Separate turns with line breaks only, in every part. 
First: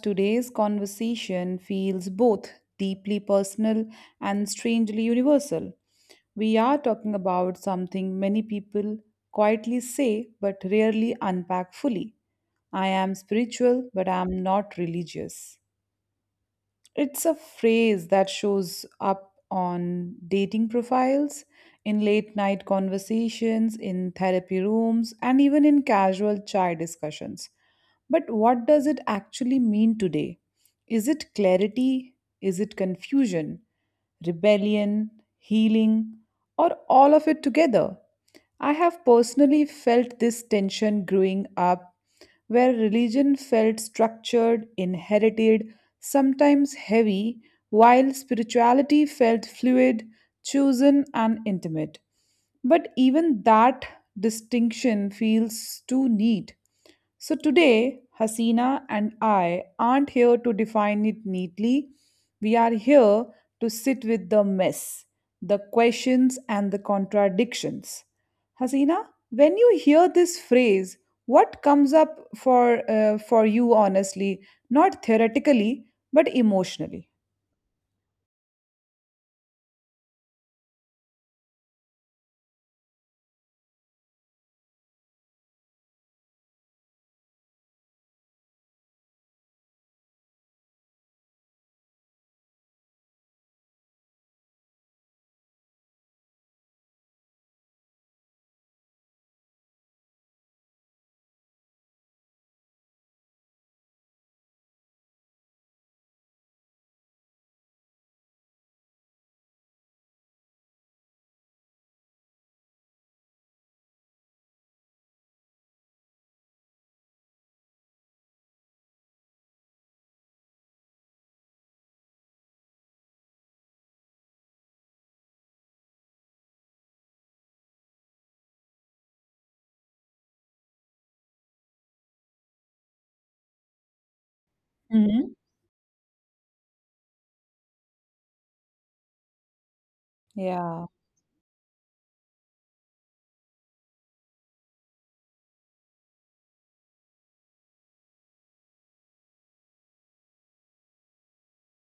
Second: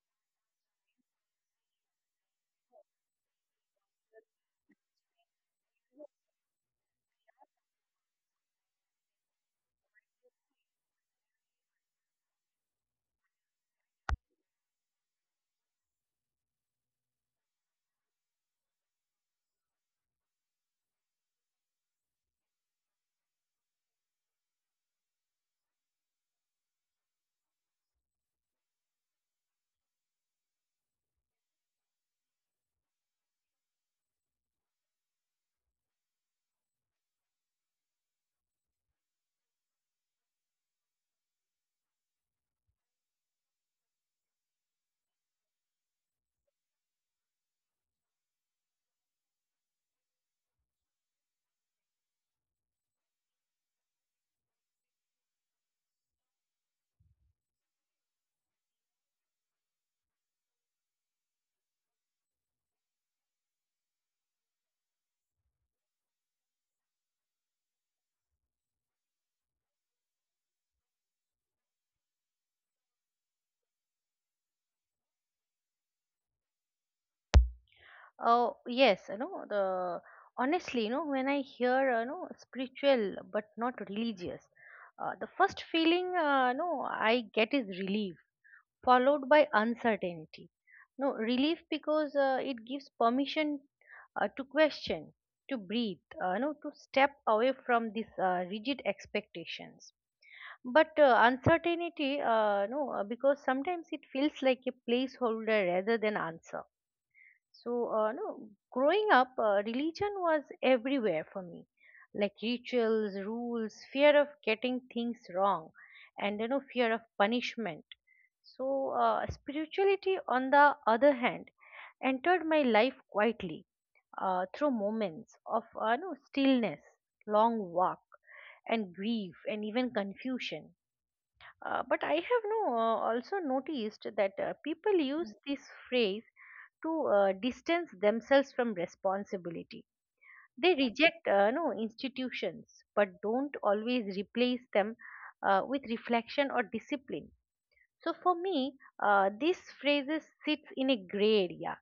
Today's conversation feels both deeply personal and strangely universal. We are talking about something many people quietly say but rarely unpack fully. I am spiritual, but I am not religious. It's a phrase that shows up on dating profiles, in late night conversations, in therapy rooms, and even in casual chai discussions. But what does it actually mean today? Is it clarity? Is it confusion? Rebellion? Healing? Or all of it together? I have personally felt this tension growing up, where religion felt structured, inherited, sometimes heavy, while spirituality felt fluid, chosen, and intimate. But even that distinction feels too neat. So today, Hasina and I aren't here to define it neatly. We are here to sit with the mess, the questions, and the contradictions. Hasina, when you hear this phrase, what comes up for you honestly, not theoretically, but emotionally?
yes, you know the honestly, you know when I hear spiritual but not religious, the first feeling no I get is relief, followed by uncertainty. No relief because it gives permission to question, to breathe, no to step away from these rigid expectations. But uncertainty, no, because sometimes it feels like a placeholder rather than answer. So, no, growing up, religion was everywhere for me, like rituals, rules, fear of getting things wrong, and you know, fear of punishment. So, spirituality, on the other hand, entered my life quietly through moments of no, stillness, long walk, and grief, and even confusion. But I have no, also noticed that people use
Hmm.
this phrase to distance themselves from responsibility. They
Yeah,
reject institutions, but don't always replace them with reflection or discipline. So for me, this phrase sits in a gray area.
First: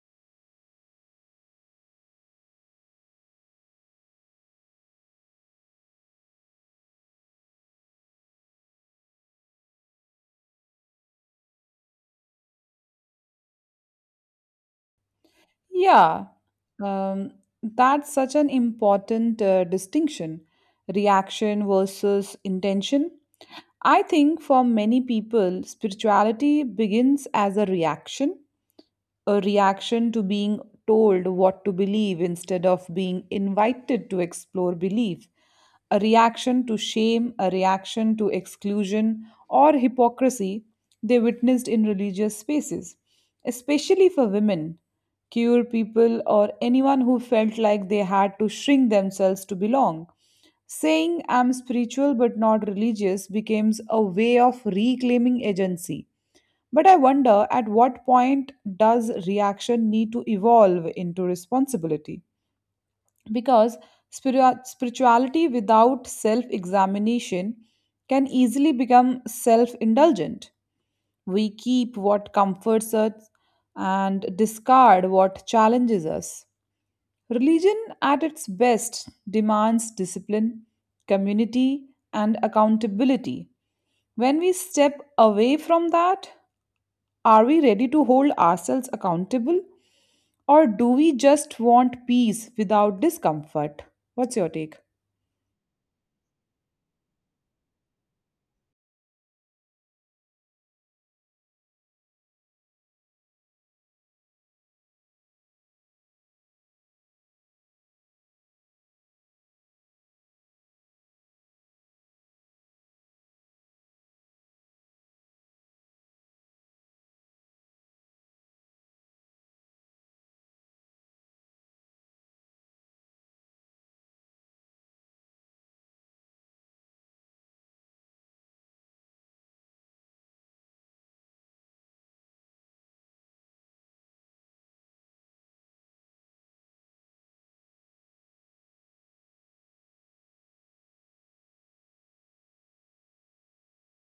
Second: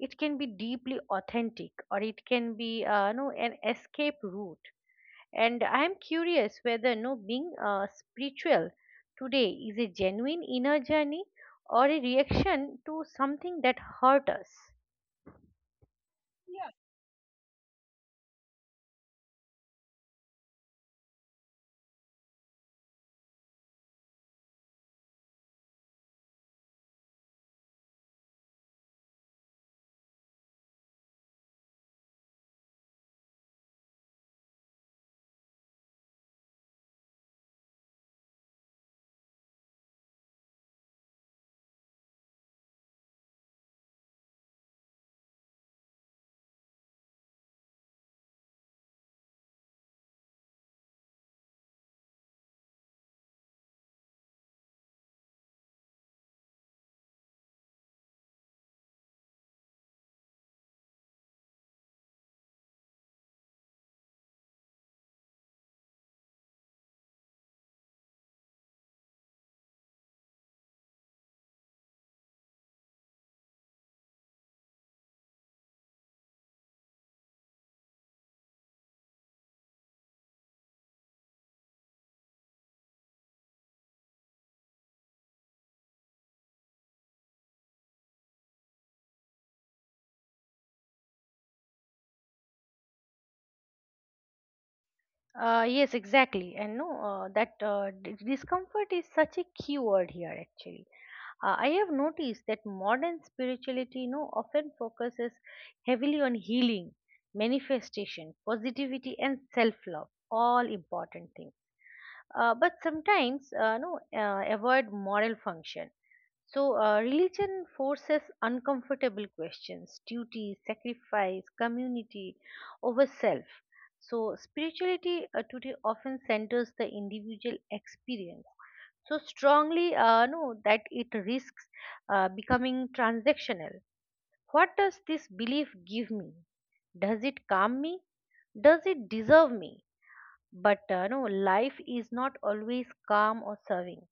It can be deeply authentic, or it can be no an escape route, and I am curious whether no being spiritual today is a genuine inner journey or a reaction to something that hurt us.
yeah. Um, that's such an important distinction. Reaction versus intention. I think for many people, spirituality begins as a reaction, a reaction to being told what to believe instead of being invited to explore belief, a reaction to shame, a reaction to exclusion or hypocrisy they witnessed in religious spaces, especially for women, queer people, or anyone who felt like they had to shrink themselves to belong. Saying I'm spiritual but not religious becomes a way of reclaiming agency, but I wonder at what point does reaction need to evolve into responsibility? Because spirituality without self examination can easily become self indulgent. We keep what comforts us and discard what challenges us. Religion, at its best, demands discipline, community, and accountability. When we step away from that, are we ready to hold ourselves accountable? Or do we just want peace without discomfort? What's your take?
Yes, exactly, and no, that d- discomfort is such a key word here actually. I have noticed that modern spirituality no often focuses heavily on healing, manifestation, positivity, and self-love, all important things. But sometimes, no, avoid moral function. So, religion forces uncomfortable questions duty, sacrifice, community over self. So, spirituality today often centers the individual experience so strongly, no, that it risks becoming transactional. What does this belief give me? Does it calm me? Does it deserve me? But life is not always calm or serving.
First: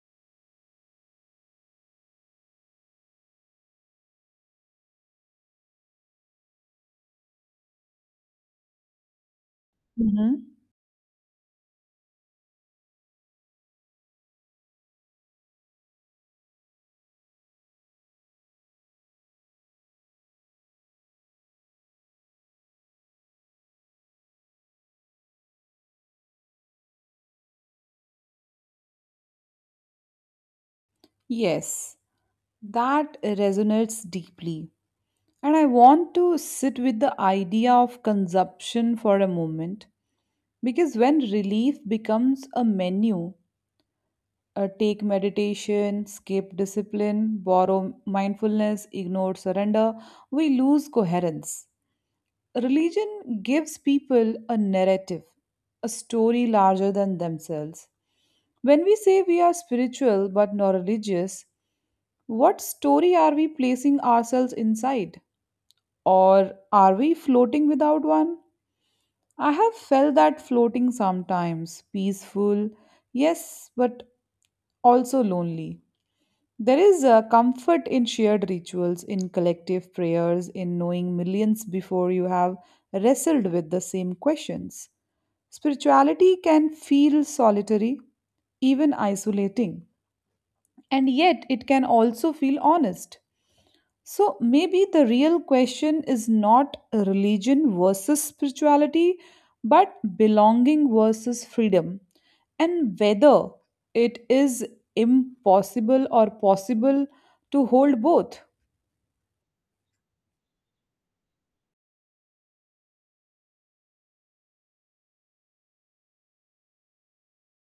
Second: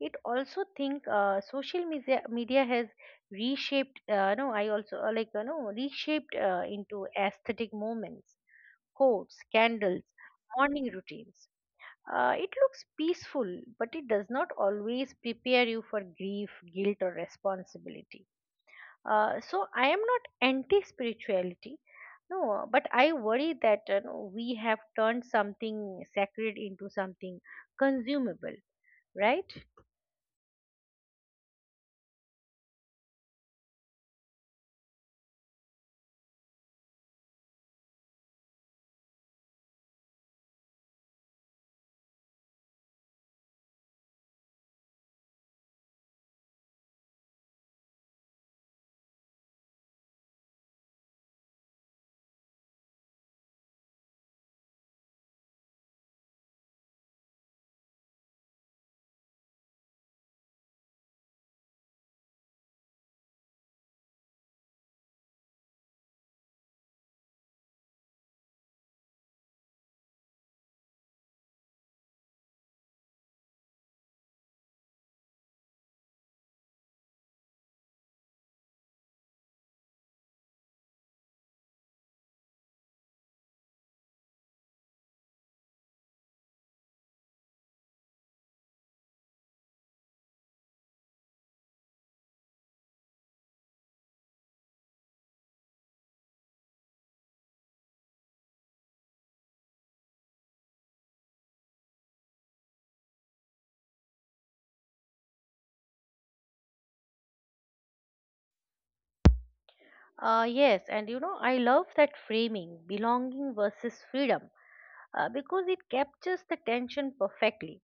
It also think media has reshaped no I also like you know reshaped into aesthetic moments, quotes, candles,
Hmm.
morning routines. Uh, it looks peaceful, but it does not always prepare you for grief, guilt, or responsibility. Uh, so I am not anti spirituality, no, but I worry that no, we have turned something sacred into something consumable, right?
Yes, that resonates deeply. And I want to sit with the idea of consumption for a moment because when relief becomes a menu, take meditation, skip discipline, borrow mindfulness, ignore surrender, we lose coherence. Religion gives people a narrative, a story larger than themselves. When we say we are spiritual but not religious, what story are we placing ourselves inside? Or are we floating without one? I have felt that floating sometimes, peaceful, yes, but also lonely. There is a comfort in shared rituals, in collective prayers, in knowing millions before you have wrestled with the same questions. Spirituality can feel solitary, even isolating, and yet it can also feel honest. So maybe the real question is not religion versus spirituality, but belonging versus freedom, and whether it is impossible or possible to hold both.
Yes, and you know, I love that framing, belonging versus freedom, because it captures the tension perfectly.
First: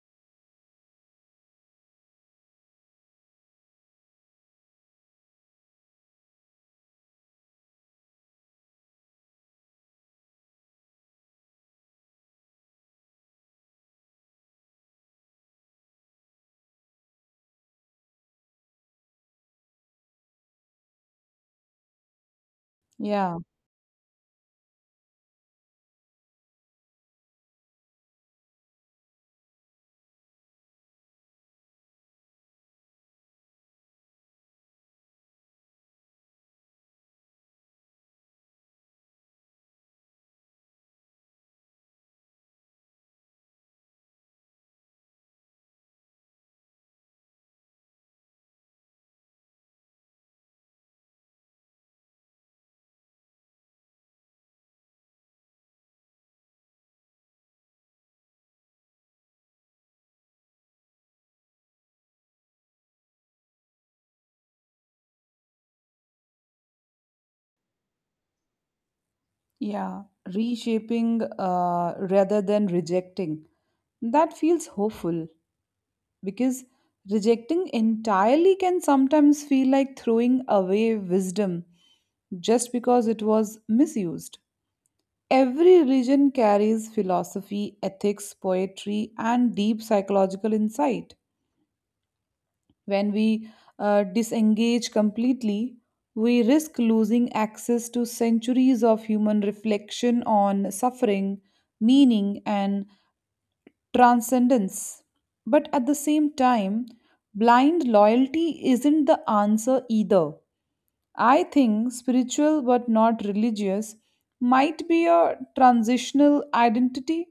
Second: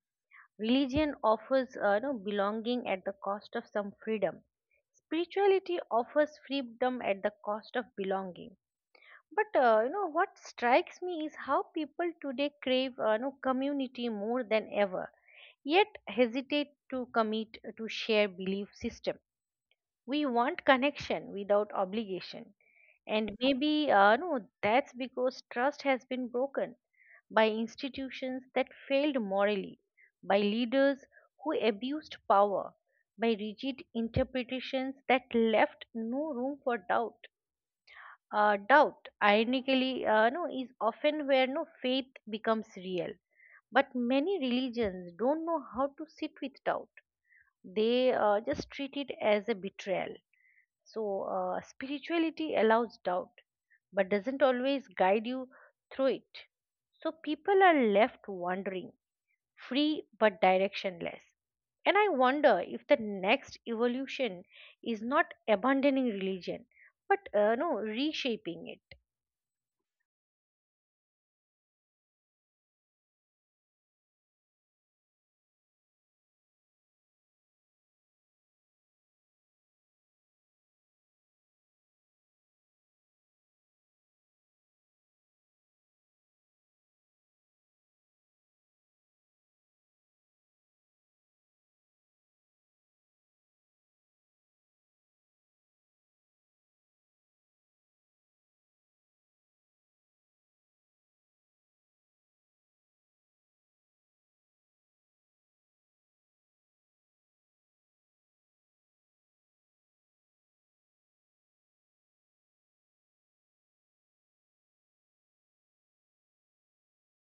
Religion offers belonging at the cost of some freedom. Spirituality offers freedom at the cost of belonging. But what strikes me is how people today crave community more than ever, yet hesitate to commit to share belief system. We want connection without obligation, and
Yeah,
maybe no, that's because trust has been broken by institutions that failed morally, by leaders who abused power, by rigid interpretations that left no room for doubt. Doubt, ironically, is often where no faith becomes real. But many religions don't know how to sit with doubt. They just treat it as a betrayal. So spirituality allows doubt, but doesn't always guide you through it. So people are left wandering, free but directionless. And I wonder if the next evolution is not abandoning religion, but no reshaping it.
yeah. Reshaping rather than rejecting. That feels hopeful because rejecting entirely can sometimes feel like throwing away wisdom just because it was misused. Every religion carries philosophy, ethics, poetry, and deep psychological insight. When we disengage completely, we risk losing access to centuries of human reflection on suffering, meaning, and transcendence. But at the same time, blind loyalty isn't the answer either. I think spiritual but not religious might be a transitional identity,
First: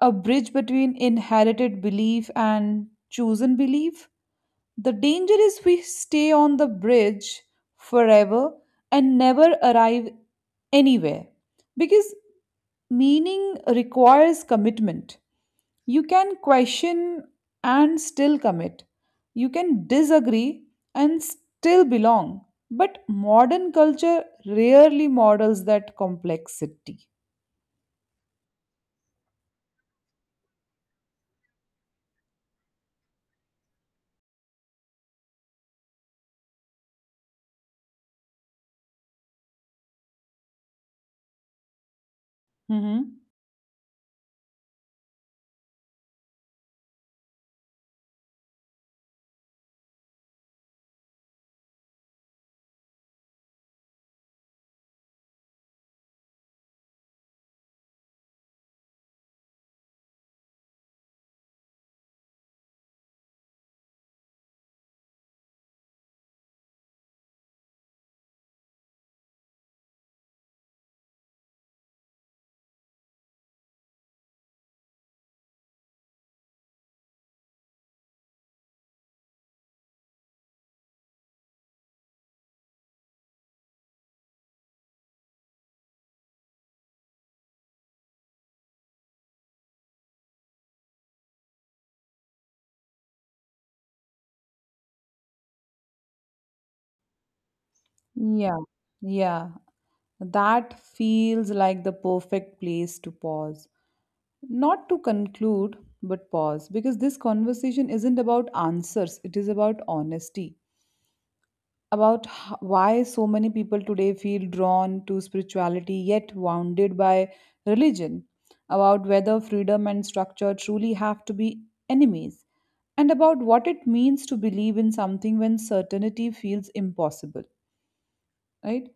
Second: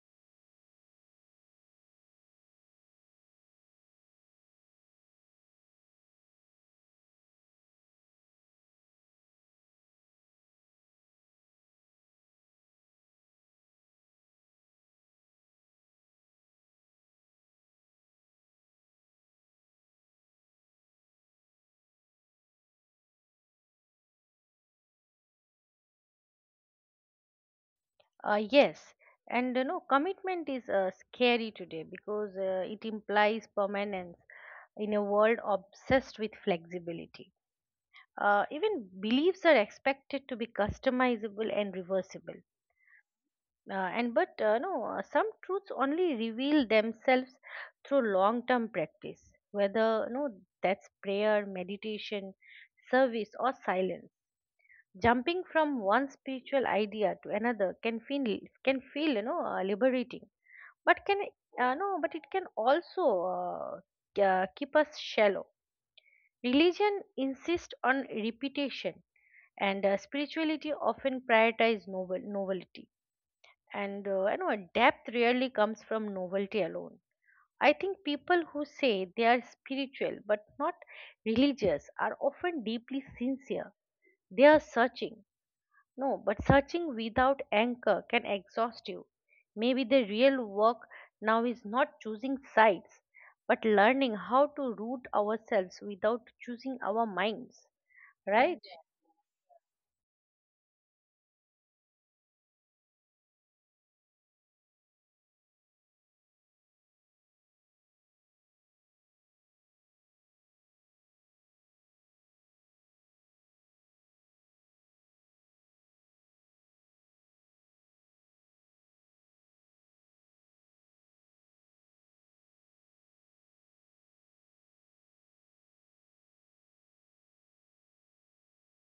a bridge between inherited belief and chosen belief. The danger is we stay on the bridge forever and never arrive anywhere because meaning requires commitment. You can question and still commit. You can disagree and still belong. But modern culture rarely models that complexity.
Yes, and you know, commitment is scary today because it implies permanence in a world obsessed with flexibility. Even beliefs are expected to be customizable and reversible.
Mhm.
And but no, Some truths only reveal themselves through long-term practice, whether no that's prayer, meditation, service, or silence. Jumping from one spiritual idea to another can feel, you know, liberating, but can no but it can also uh, keep us shallow. Religion insists on repetition, and spirituality often prioritize novelty, and depth rarely comes from novelty alone. I think people who say they are spiritual but not religious are often deeply sincere. They are searching, no, but searching without anchor can exhaust you. Maybe the real work now is not choosing sides, but learning how to root ourselves without choosing our minds,
Yeah,
right?
yeah. That feels like the perfect place to pause. Not to conclude, but pause. Because this conversation isn't about answers, it is about honesty. About why so many people today feel drawn to spirituality yet wounded by religion. About whether freedom and structure truly have to be enemies. And about what it means to believe in something when certainty feels impossible, right?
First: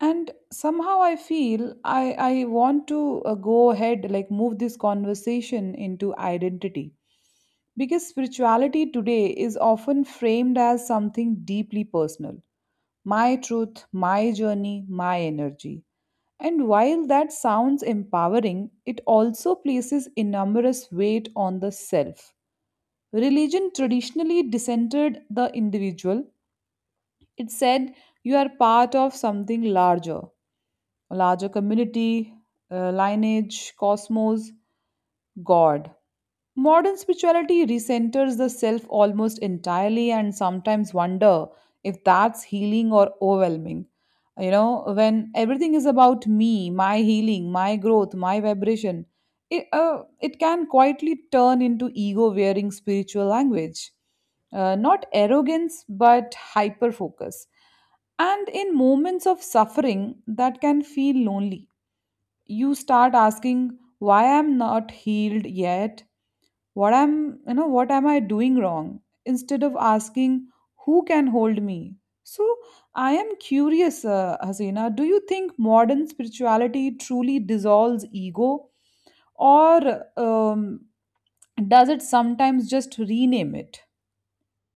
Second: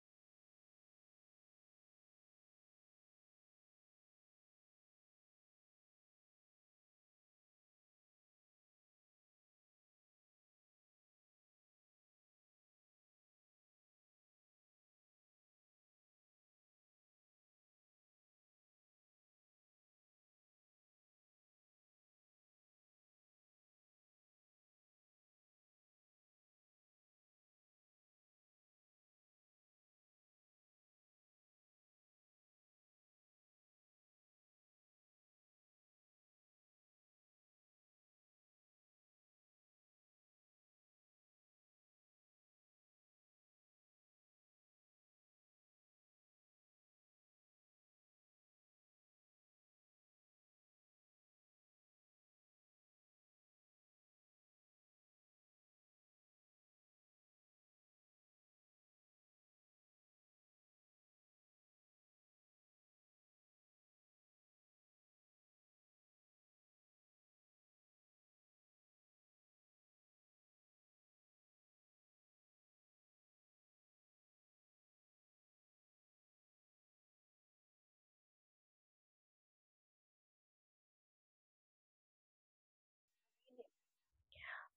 And somehow i feel i i want to go ahead, like move this conversation into identity, because spirituality today is often framed as something deeply personal: my truth, my journey, my energy. And while that sounds empowering, it also places enormous weight on the self. Religion traditionally discentered the individual. It said you are part of something larger, larger community, lineage, cosmos, God. Modern spirituality recenters the self almost entirely, and sometimes wonder if that's healing or overwhelming. You know, when everything is about me, my healing, my growth, my vibration, it can quietly turn into ego wearing spiritual language. Not arrogance, but hyper focus. And in moments of suffering, that can feel lonely. You start asking why I'm not healed yet, what am I doing wrong, instead of asking who can hold me. So I am curious, Hasina, do you think modern spirituality truly dissolves ego, or does it sometimes just rename it?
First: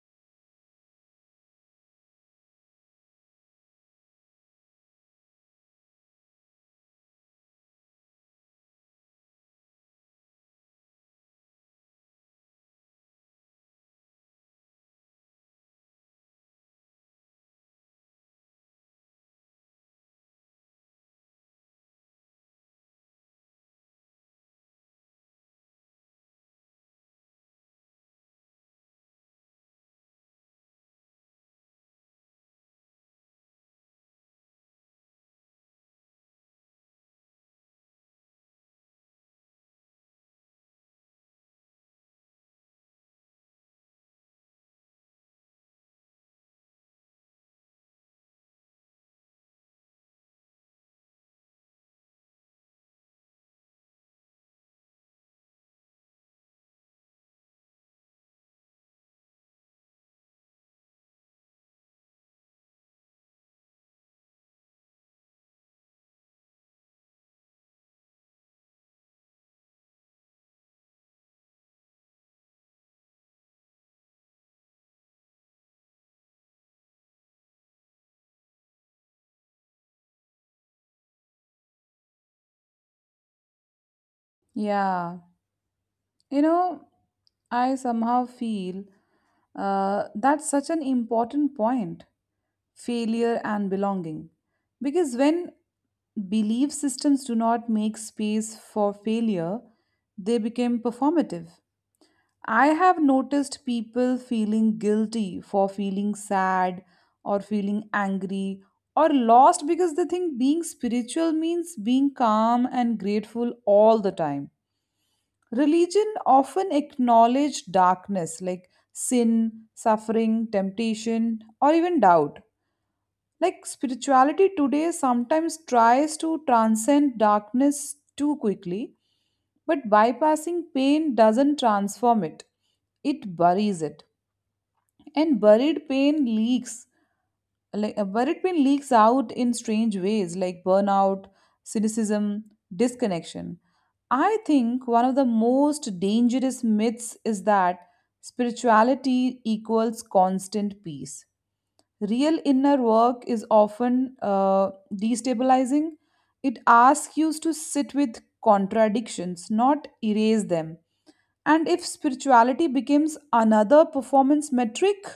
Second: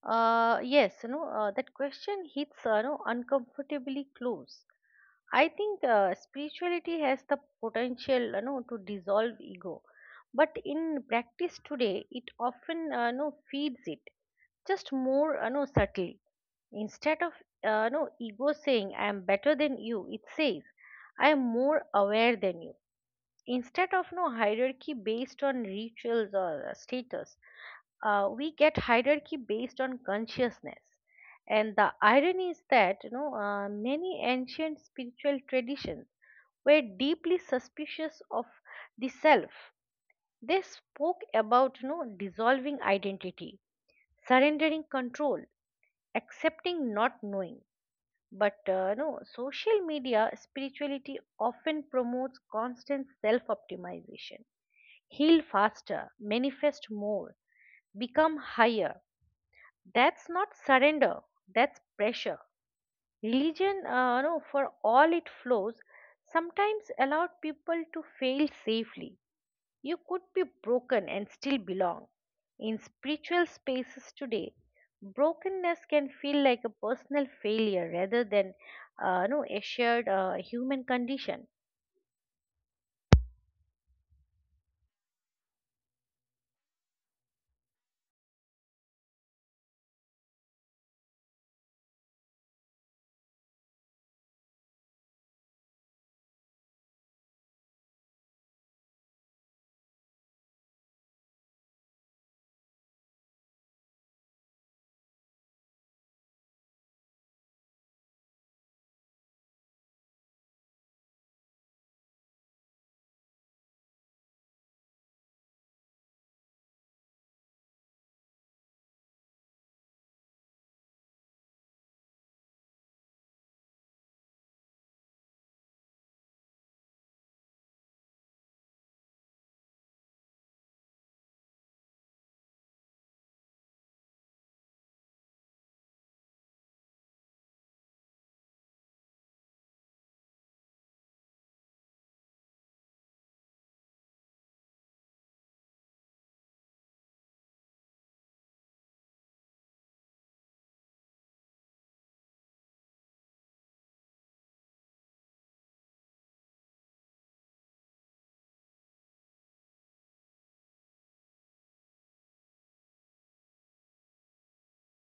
Yes, you know, that question hits, uncomfortably close. I think spirituality has the potential, you know, to dissolve ego, but in practice today, it often, feeds it, just more, you know, subtly. Instead of no ego saying I am better than you, it says I am more aware than you. Instead of no hierarchy based on rituals or status, we get hierarchy based on consciousness. And the irony is that, you know, many ancient spiritual traditions were deeply suspicious of the self. They spoke about, you know, dissolving identity, surrendering control, accepting not knowing. But no, social media spirituality often promotes constant self optimization. Heal faster, manifest more, become higher. That's not surrender, that's pressure. Religion, no, for all it flows, sometimes allowed people to fail safely. You could be broken and still belong. In spiritual spaces today, brokenness can feel like a personal failure rather than no, a shared human condition.
Yeah. You know, I somehow feel that's such an important point, failure and belonging. Because when belief systems do not make space for failure, they become performative. I have noticed people feeling guilty for feeling sad or feeling angry or lost because they think being spiritual means being calm and grateful all the time. Religion often acknowledge darkness like sin, suffering, temptation, or even doubt. Like spirituality today sometimes tries to transcend darkness too quickly, but bypassing pain doesn't transform it, it buries it. And buried pain leaks, like but it been leaks out in strange ways, like burnout, cynicism, disconnection. I think one of the most dangerous myths is that spirituality equals constant peace. Real inner work is often destabilizing. It asks you to sit with contradictions, not erase them. And if spirituality becomes another performance metric,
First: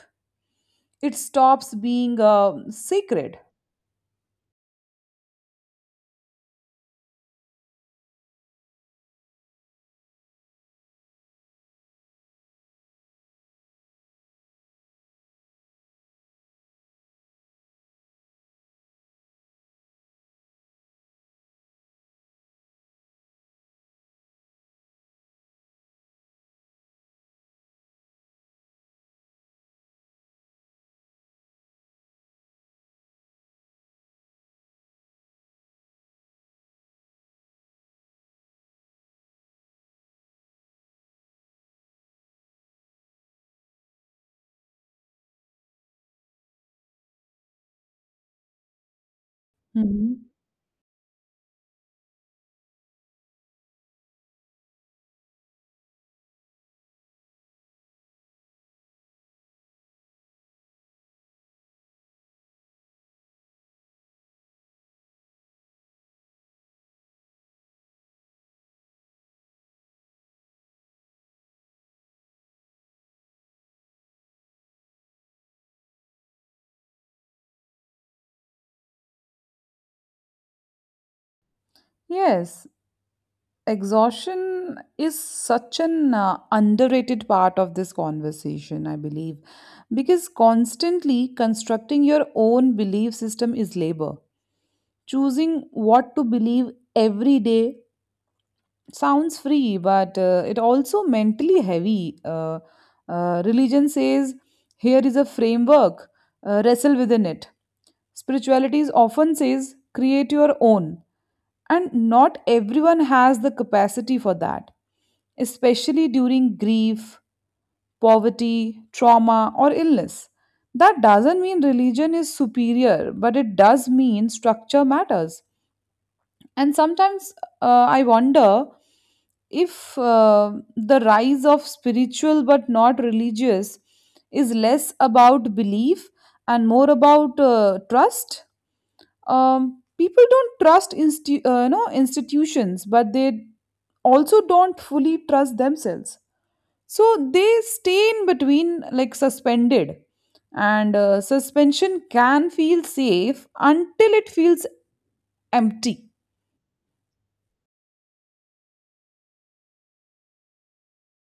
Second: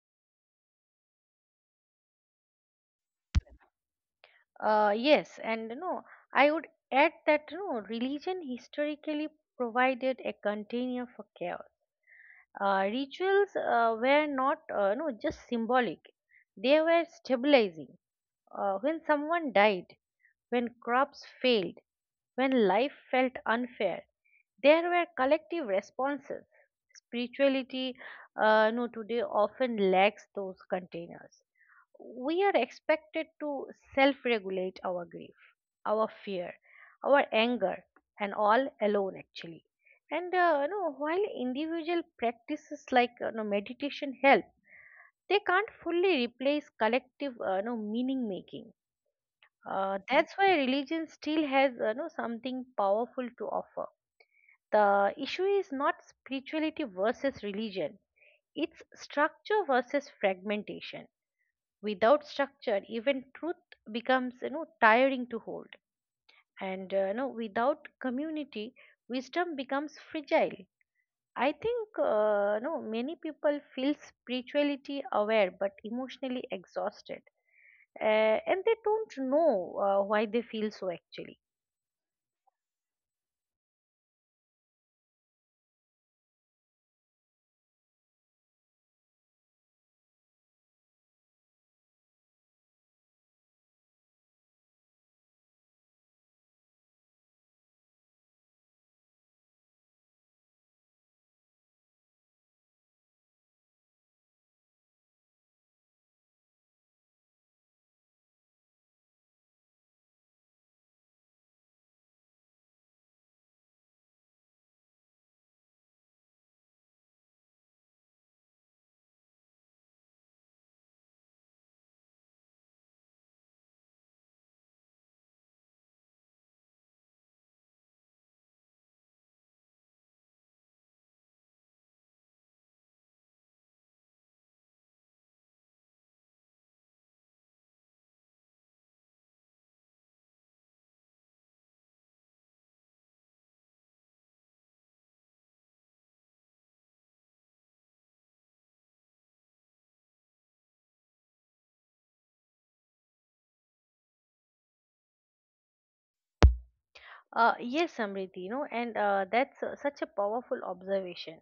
it stops being sacred.
Yes, and no, I would add that no religion historically provided a container for chaos. Rituals were not no, just symbolic, they were stabilizing. When someone died, when crops failed, when life felt unfair, there were collective responses. Spirituality no, today often lacks those containers. We are expected to self regulate our grief, our fear, our anger, and all alone actually. And while individual practices like, meditation help, they can't fully replace collective meaning making.
Mhm.
That's why religion still has, something powerful to offer. The issue is not spirituality versus religion, it's structure versus fragmentation. Without structure, even truth becomes, you know, tiring to hold. And without community, wisdom becomes fragile. I think no many people feel spirituality aware but emotionally exhausted, and they don't know why they feel so actually.
Yes, exhaustion is such an underrated part of this conversation, I believe, because constantly constructing your own belief system is labor. Choosing what to believe every day sounds free, but it also mentally heavy. Religion says, here is a framework, wrestle within it. Spirituality is often says, create your own. And not everyone has the capacity for that, especially during grief, poverty, trauma, or illness. That doesn't mean religion is superior, but it does mean structure matters. And sometimes I wonder if the rise of spiritual but not religious is less about belief and more about trust. People don't trust you know, institutions, but they also don't fully trust themselves. So they stay in between, like suspended. And suspension can feel safe until it feels empty.
Yes, Samriti, you know, and that's such a powerful observation,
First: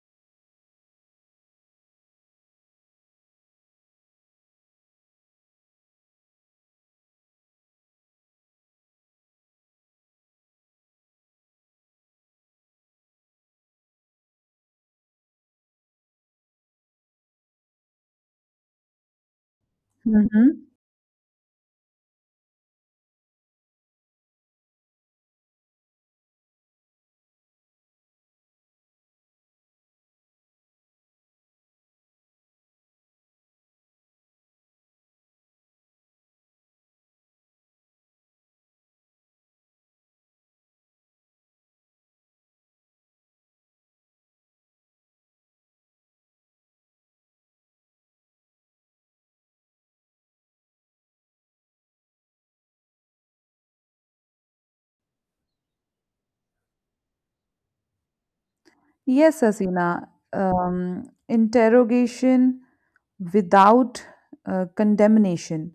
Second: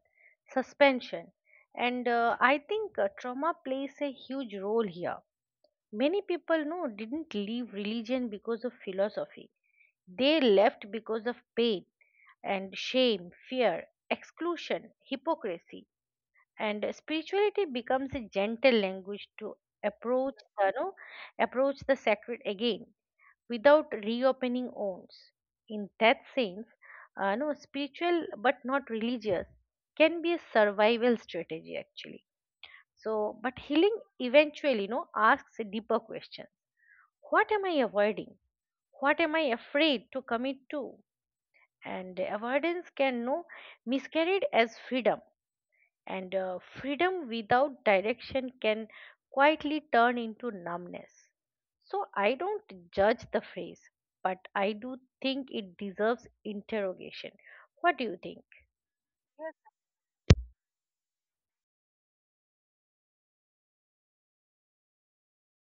suspension, and I think trauma plays a huge role here. Many people didn't leave religion because of philosophy; they left because of pain and shame, fear, exclusion, hypocrisy. And spirituality becomes a gentle language to approach the no, approach the sacred again without reopening wounds. In that sense, no spiritual but not religious can be a survival strategy actually. So but healing eventually no asks a deeper question. What am I avoiding? What am I afraid to commit to? And avoidance can no miscarried as freedom, and freedom without direction can quietly turn into numbness. So I don't judge the phrase, but I do think it deserves interrogation. What do you think?
Yes, Asina. Interrogation without condemnation.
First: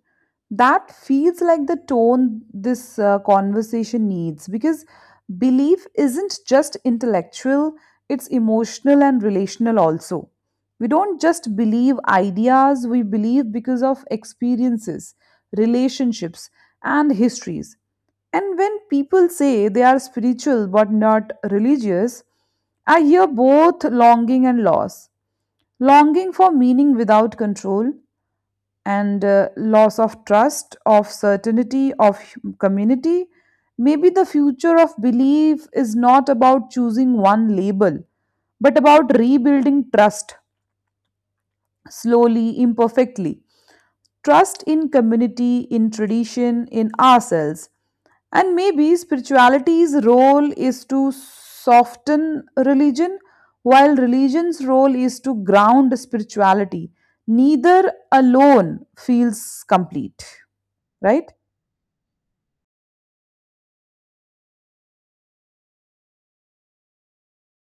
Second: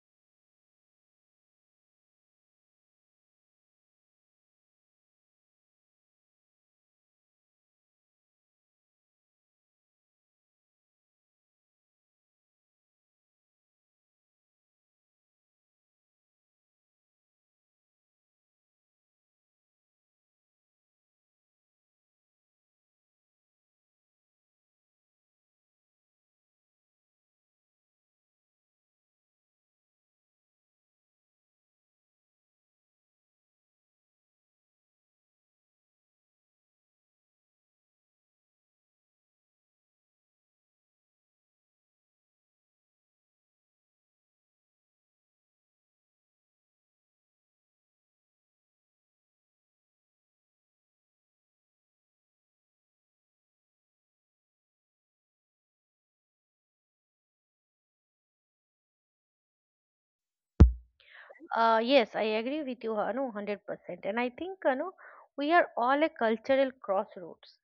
That feels like the tone this conversation needs because belief isn't just intellectual, it's emotional and relational also. We don't just believe ideas, we believe because of experiences, relationships, and histories. And when people say they are spiritual but not religious, I hear both longing and loss. Longing for meaning without control, and loss of trust, of certainty, of community. Maybe the future of belief is not about choosing one label, but about rebuilding trust slowly, imperfectly. Trust in community, in tradition, in ourselves. And maybe spirituality's role is to soften religion, while religion's role is to ground spirituality. Neither alone feels complete, right?
Yes, I agree with you, Hanu, 100%. And I think, Hanu, we are all at cultural crossroads.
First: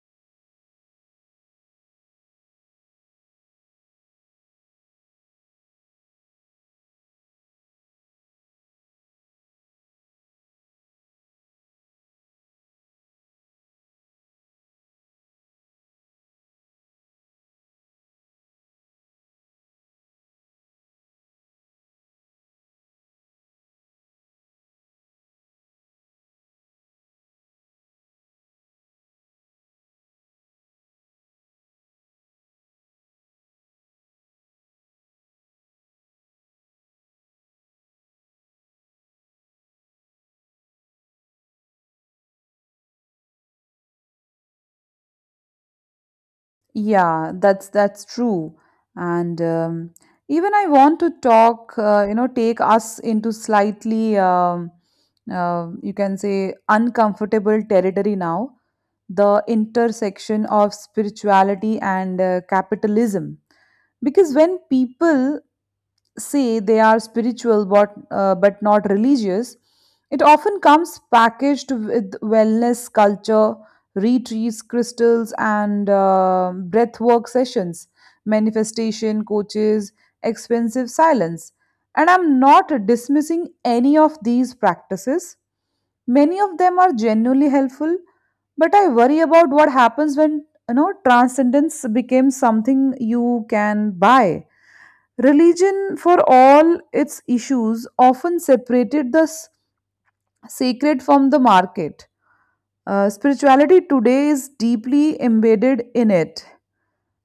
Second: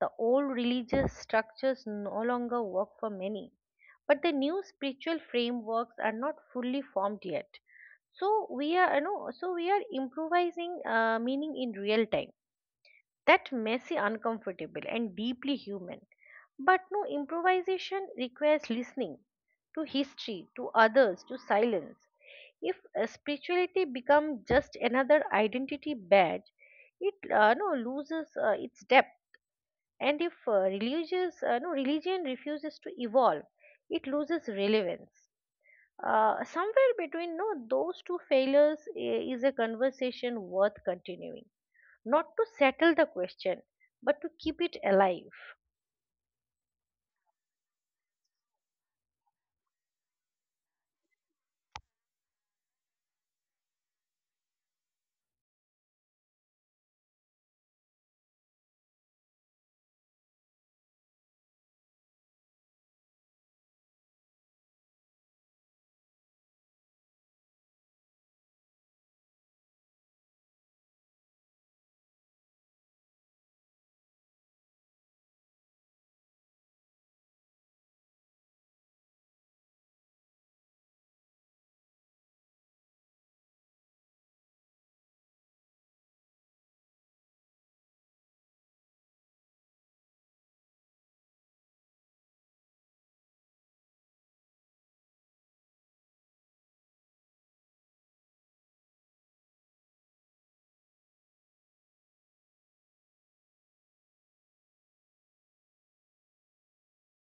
The old religious structures no longer work for many, but the new spiritual frameworks are not fully formed yet. So we are, you know, so we are improvising meaning in real time. That messy, uncomfortable, and deeply human. But no improvisation requires listening, to history, to others, to silence. If spirituality becomes just another identity badge, it no loses its depth. And if religious no religion refuses to evolve, it loses relevance. Somewhere between no those two failures is a conversation worth continuing, not to settle the question, but to keep it alive.
Yeah, that's true. And even I want to talk, you know, take us into slightly, you can say, uncomfortable territory now, the intersection of spirituality and capitalism. Because when people say they are spiritual but not religious, it often comes packaged with wellness culture, retreats, crystals, and breathwork sessions, manifestation coaches, expensive silence. And I'm not dismissing any of these practices. Many of them are genuinely helpful, but I worry about what happens when you know transcendence becomes something you can buy. Religion, for all its issues, often separated the sacred from the market. Spirituality today is deeply embedded in it.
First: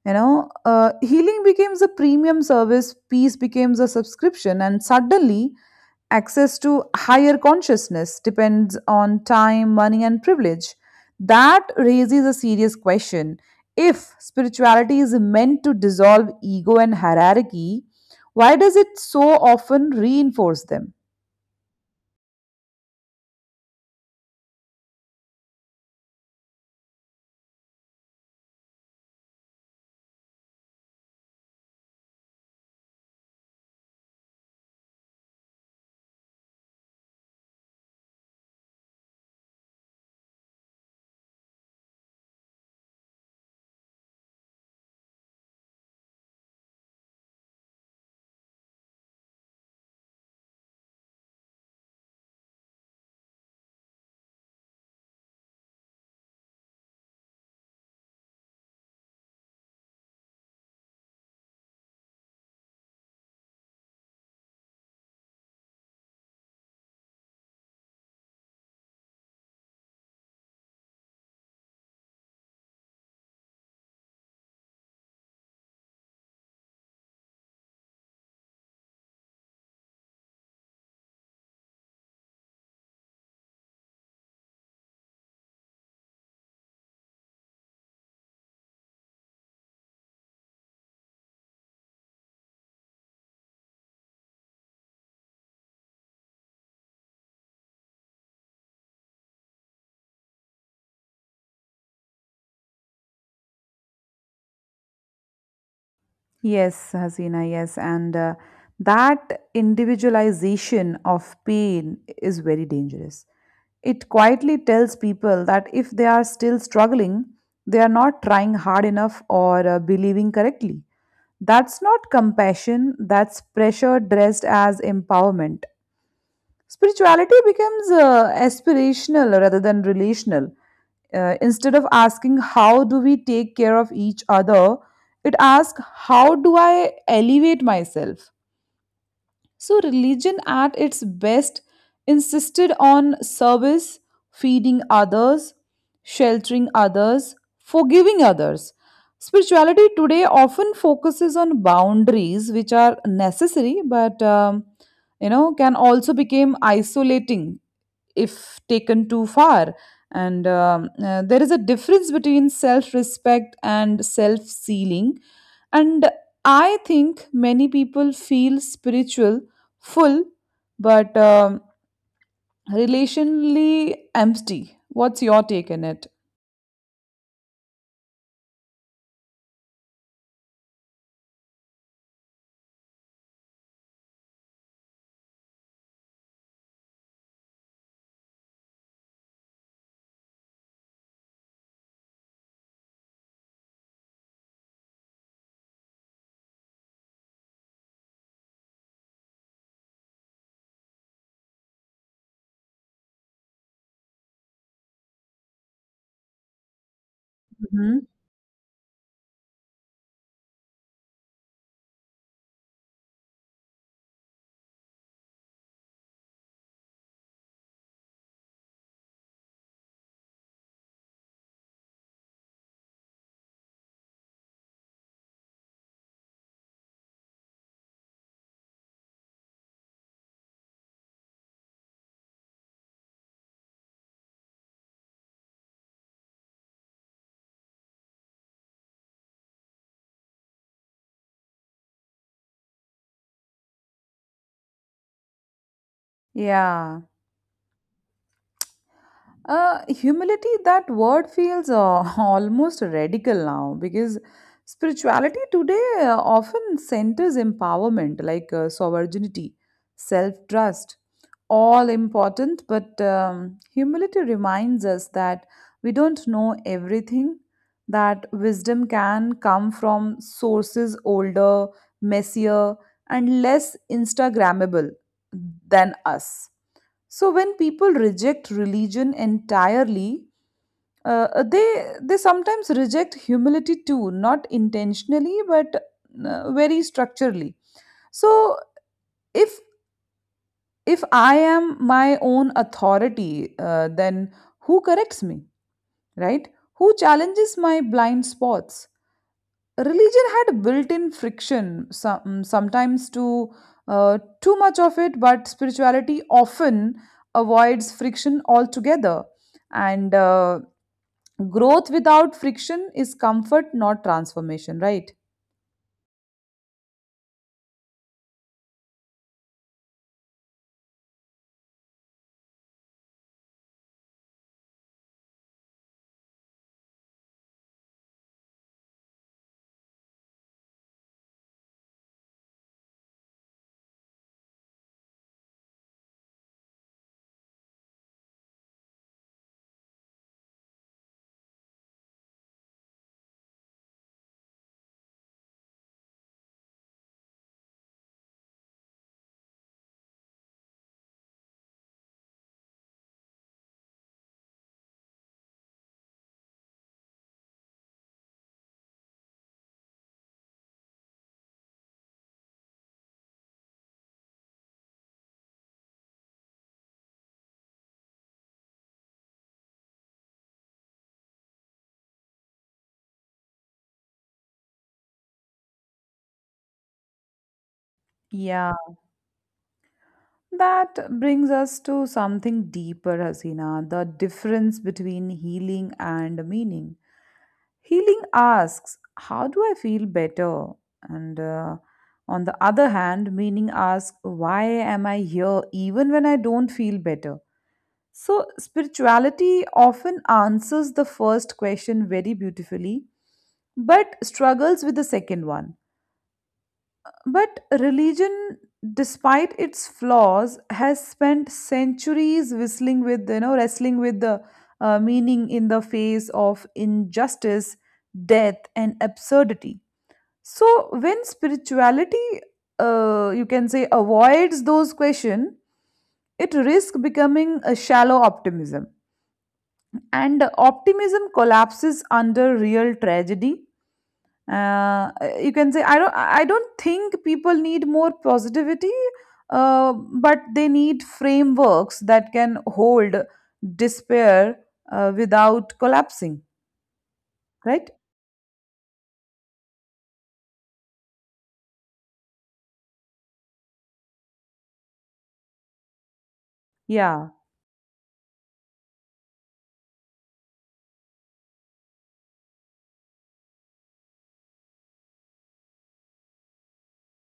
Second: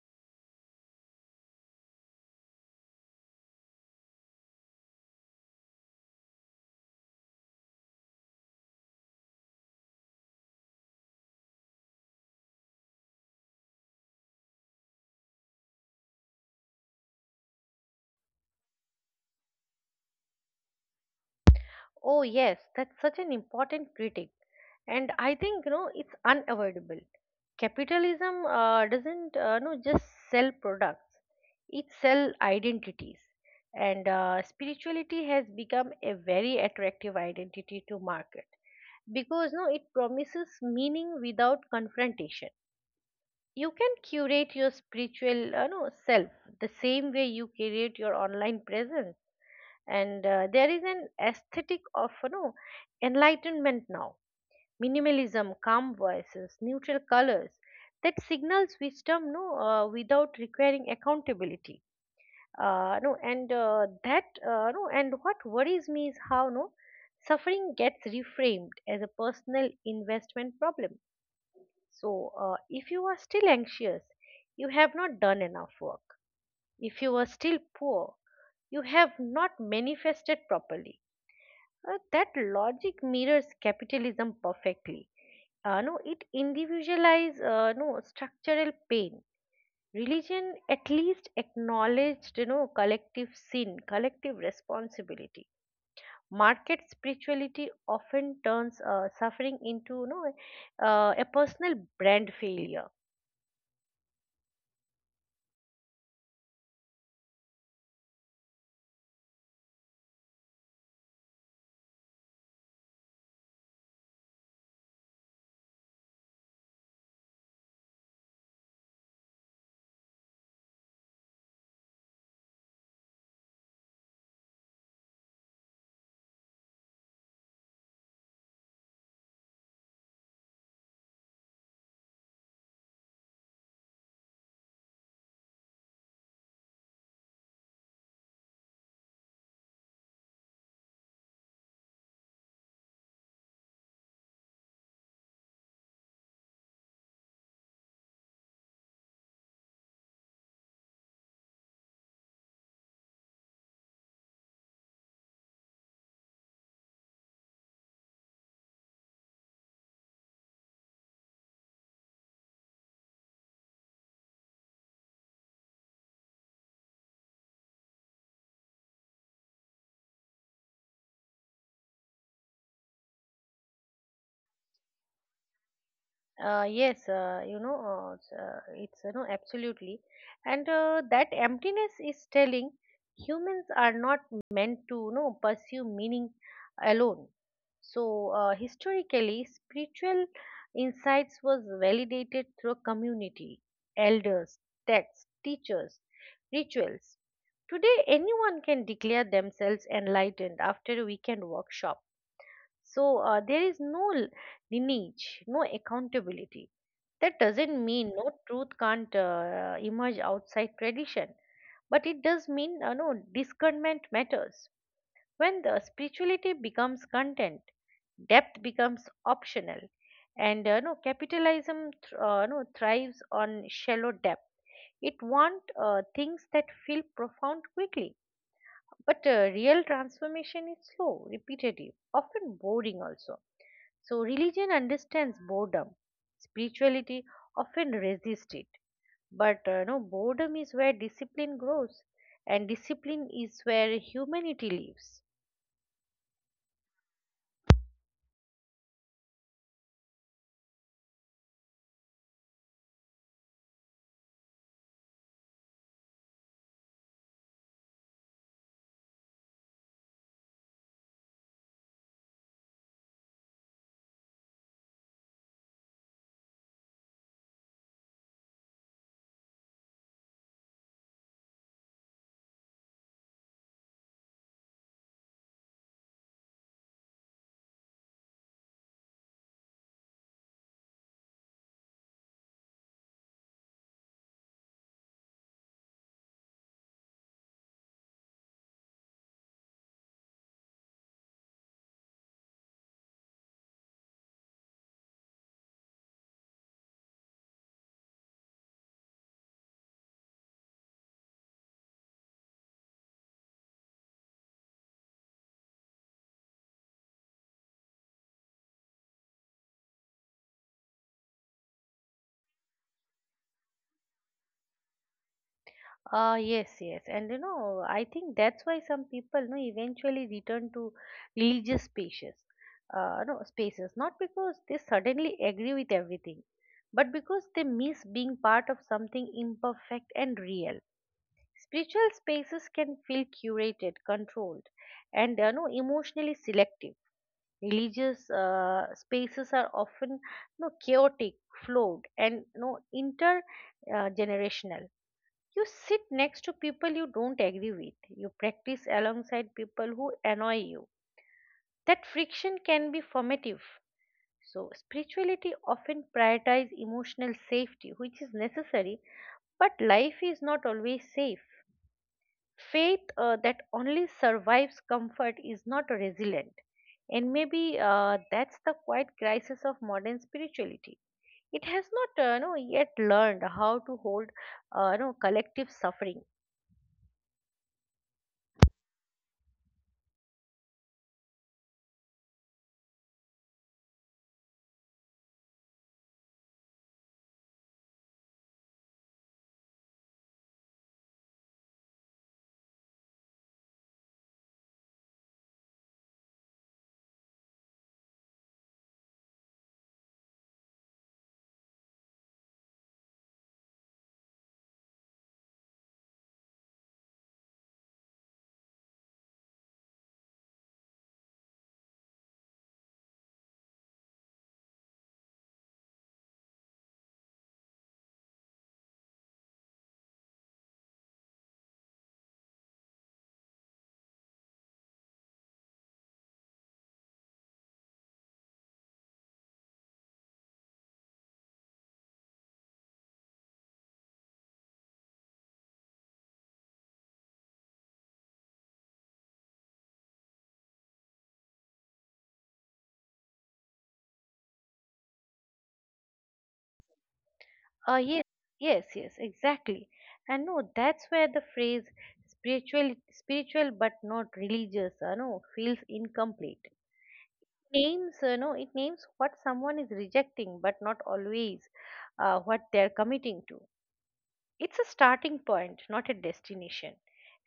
You know, healing becomes a premium service, peace becomes a subscription, and suddenly access to higher consciousness depends on time, money, and privilege. That raises a serious question. If spirituality is meant to dissolve ego and hierarchy, why does it so often reinforce them?
Oh yes, that's such an important critic, and I think, you know, it's unavoidable. Capitalism doesn't no just sell products, it sell identities. And spirituality has become a very attractive identity to market, because it promises meaning without confrontation. You can curate your spiritual no, self the same way you curate your online presence. And there is an aesthetic of, you know, enlightenment now, minimalism, calm voices, neutral colors, that signals wisdom without requiring accountability. Uh, no and uh, that uh, no and what worries me is how no suffering gets reframed as a personal investment problem. So, if you are still anxious, you have not done enough work. If you are still poor, you have not manifested properly. That logic mirrors capitalism perfectly. No, it individualizes no structural pain. Religion at least acknowledged, you know, collective sin, collective responsibility. Market spirituality often turns suffering into, you know, a personal brand failure.
Yes, Hasina, yes. And that individualization of pain is very dangerous. It quietly tells people that if they are still struggling, they are not trying hard enough or believing correctly. That's not compassion, that's pressure dressed as empowerment. Spirituality becomes aspirational rather than relational. Instead of asking, how do we take care of each other? It asks, how do I elevate myself? So, religion at its best insisted on service, feeding others, sheltering others, forgiving others. Spirituality today often focuses on boundaries, which are necessary, but you know, can also become isolating if taken too far. And there is a difference between self respect and self sealing. And I think many people feel spiritual, full, but relationally empty. What's your take on it?
Yes, it's, you know, absolutely, and that emptiness is telling. Humans are not meant to, you know, pursue meaning alone. So historically, spiritual insights was validated through community, elders, texts, teachers, rituals. Today, anyone can declare themselves enlightened after a weekend workshop. So, there is no lineage, no accountability. That doesn't
Hmm.
mean truth can't emerge outside tradition, but it does mean no discernment matters. When the spirituality becomes content, depth becomes optional, and capitalism th- no thrives on shallow depth. It wants things that feel profound quickly, but real transformation is slow, repetitive, often boring also. So religion understands boredom. Spirituality often resists it. But no, boredom is where discipline grows, and discipline is where humanity lives.
Yeah. Humility, that word feels almost radical now because spirituality today often centers empowerment like sovereignty, self trust, all important. But humility reminds us that we don't know everything, that wisdom can come from sources older, messier, and less Instagrammable than us. So when people reject religion entirely, uh, they they sometimes reject humility too, not intentionally but very structurally. So if if I am my own authority, then who corrects me, right? Who challenges my blind spots? Religion had built-in friction sometimes to too much of it, but spirituality often avoids friction altogether, and growth without friction is comfort, not transformation, right?
Ah, yes, yes. And I think that's why some people no, eventually return to religious spaces. No, spaces. Not because they suddenly agree with everything, but because they miss being part of something imperfect and real. Spiritual spaces can feel curated, controlled, and no, emotionally selective. Religious spaces are often chaotic, flawed, and intergenerational. You sit next to people you don't agree with. You practice alongside people who annoy you. That friction can be formative. So spirituality often prioritizes emotional safety, which is necessary, but life is not always safe. Faith that only survives comfort is not resilient, and maybe that's the quiet crisis of modern spirituality. It has not no, yet learned how to hold no, collective suffering.
Yeah, that brings us to something deeper, Hasina, the difference between healing and meaning. Healing asks, how do I feel better? And on the other hand, meaning asks, why am I here even when I don't feel better? So, spirituality often answers the first question very beautifully, but struggles with the second one. But religion, despite its flaws, has spent centuries whistling with you know wrestling with the meaning in the face of injustice, death, and absurdity. So when spirituality, you can say, avoids those questions, it risks becoming a shallow optimism, and optimism collapses under real tragedy. uh, you can say, I don't think people need more positivity, but they need frameworks that can hold despair without collapsing, right?
Yes, yes, yes, exactly. And no that's where the phrase spiritual but not religious feels incomplete.
Yeah.
Names uh, no it names what someone is rejecting but not always what they're committing to. It's a starting point, not a destination.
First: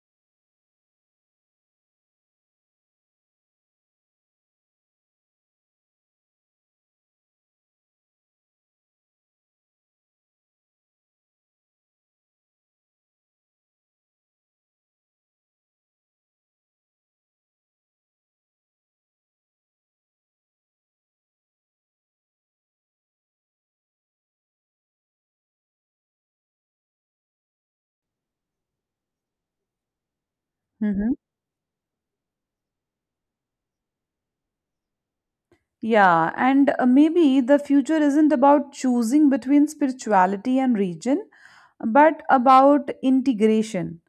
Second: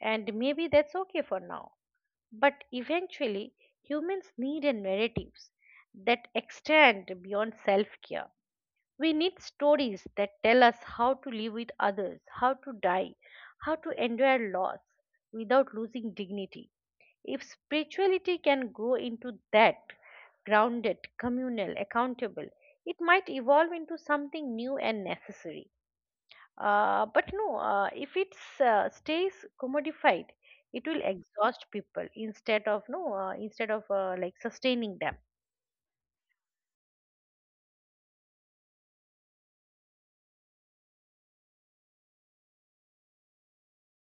And maybe that's okay for now. But eventually, humans need a narratives that extend beyond self care. We need stories that tell us how to live with others, how to die, how to endure loss without losing dignity. If spirituality can grow into that, grounded, communal, accountable, it might evolve into something new and necessary. But if it stays commodified, it will
Hmm.
exhaust people instead of no, instead of like sustaining them.
Yeah, and maybe the future isn't about choosing between spirituality and region but about integration,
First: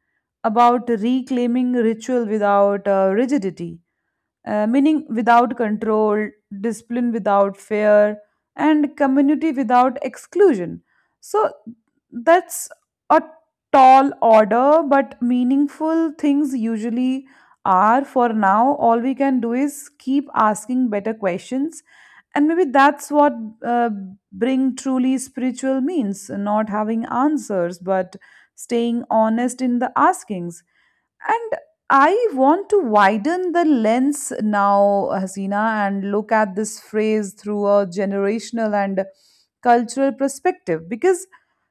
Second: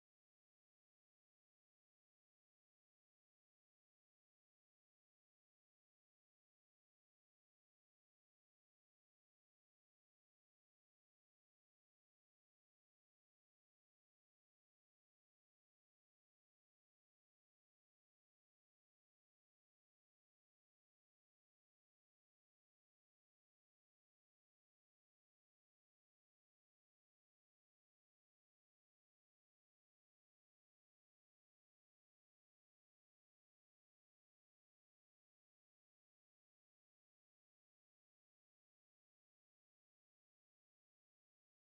about reclaiming ritual without rigidity, meaning without control, discipline without fear, and community without exclusion. So that's a tall order, but meaningful things usually are. For now, all we can do is keep asking better questions. And maybe that's what uh, bring truly spiritual means, not having answers, but staying honest in the askings. And I want to widen the lens now, Hasina, and look at this phrase through a generational and cultural perspective, because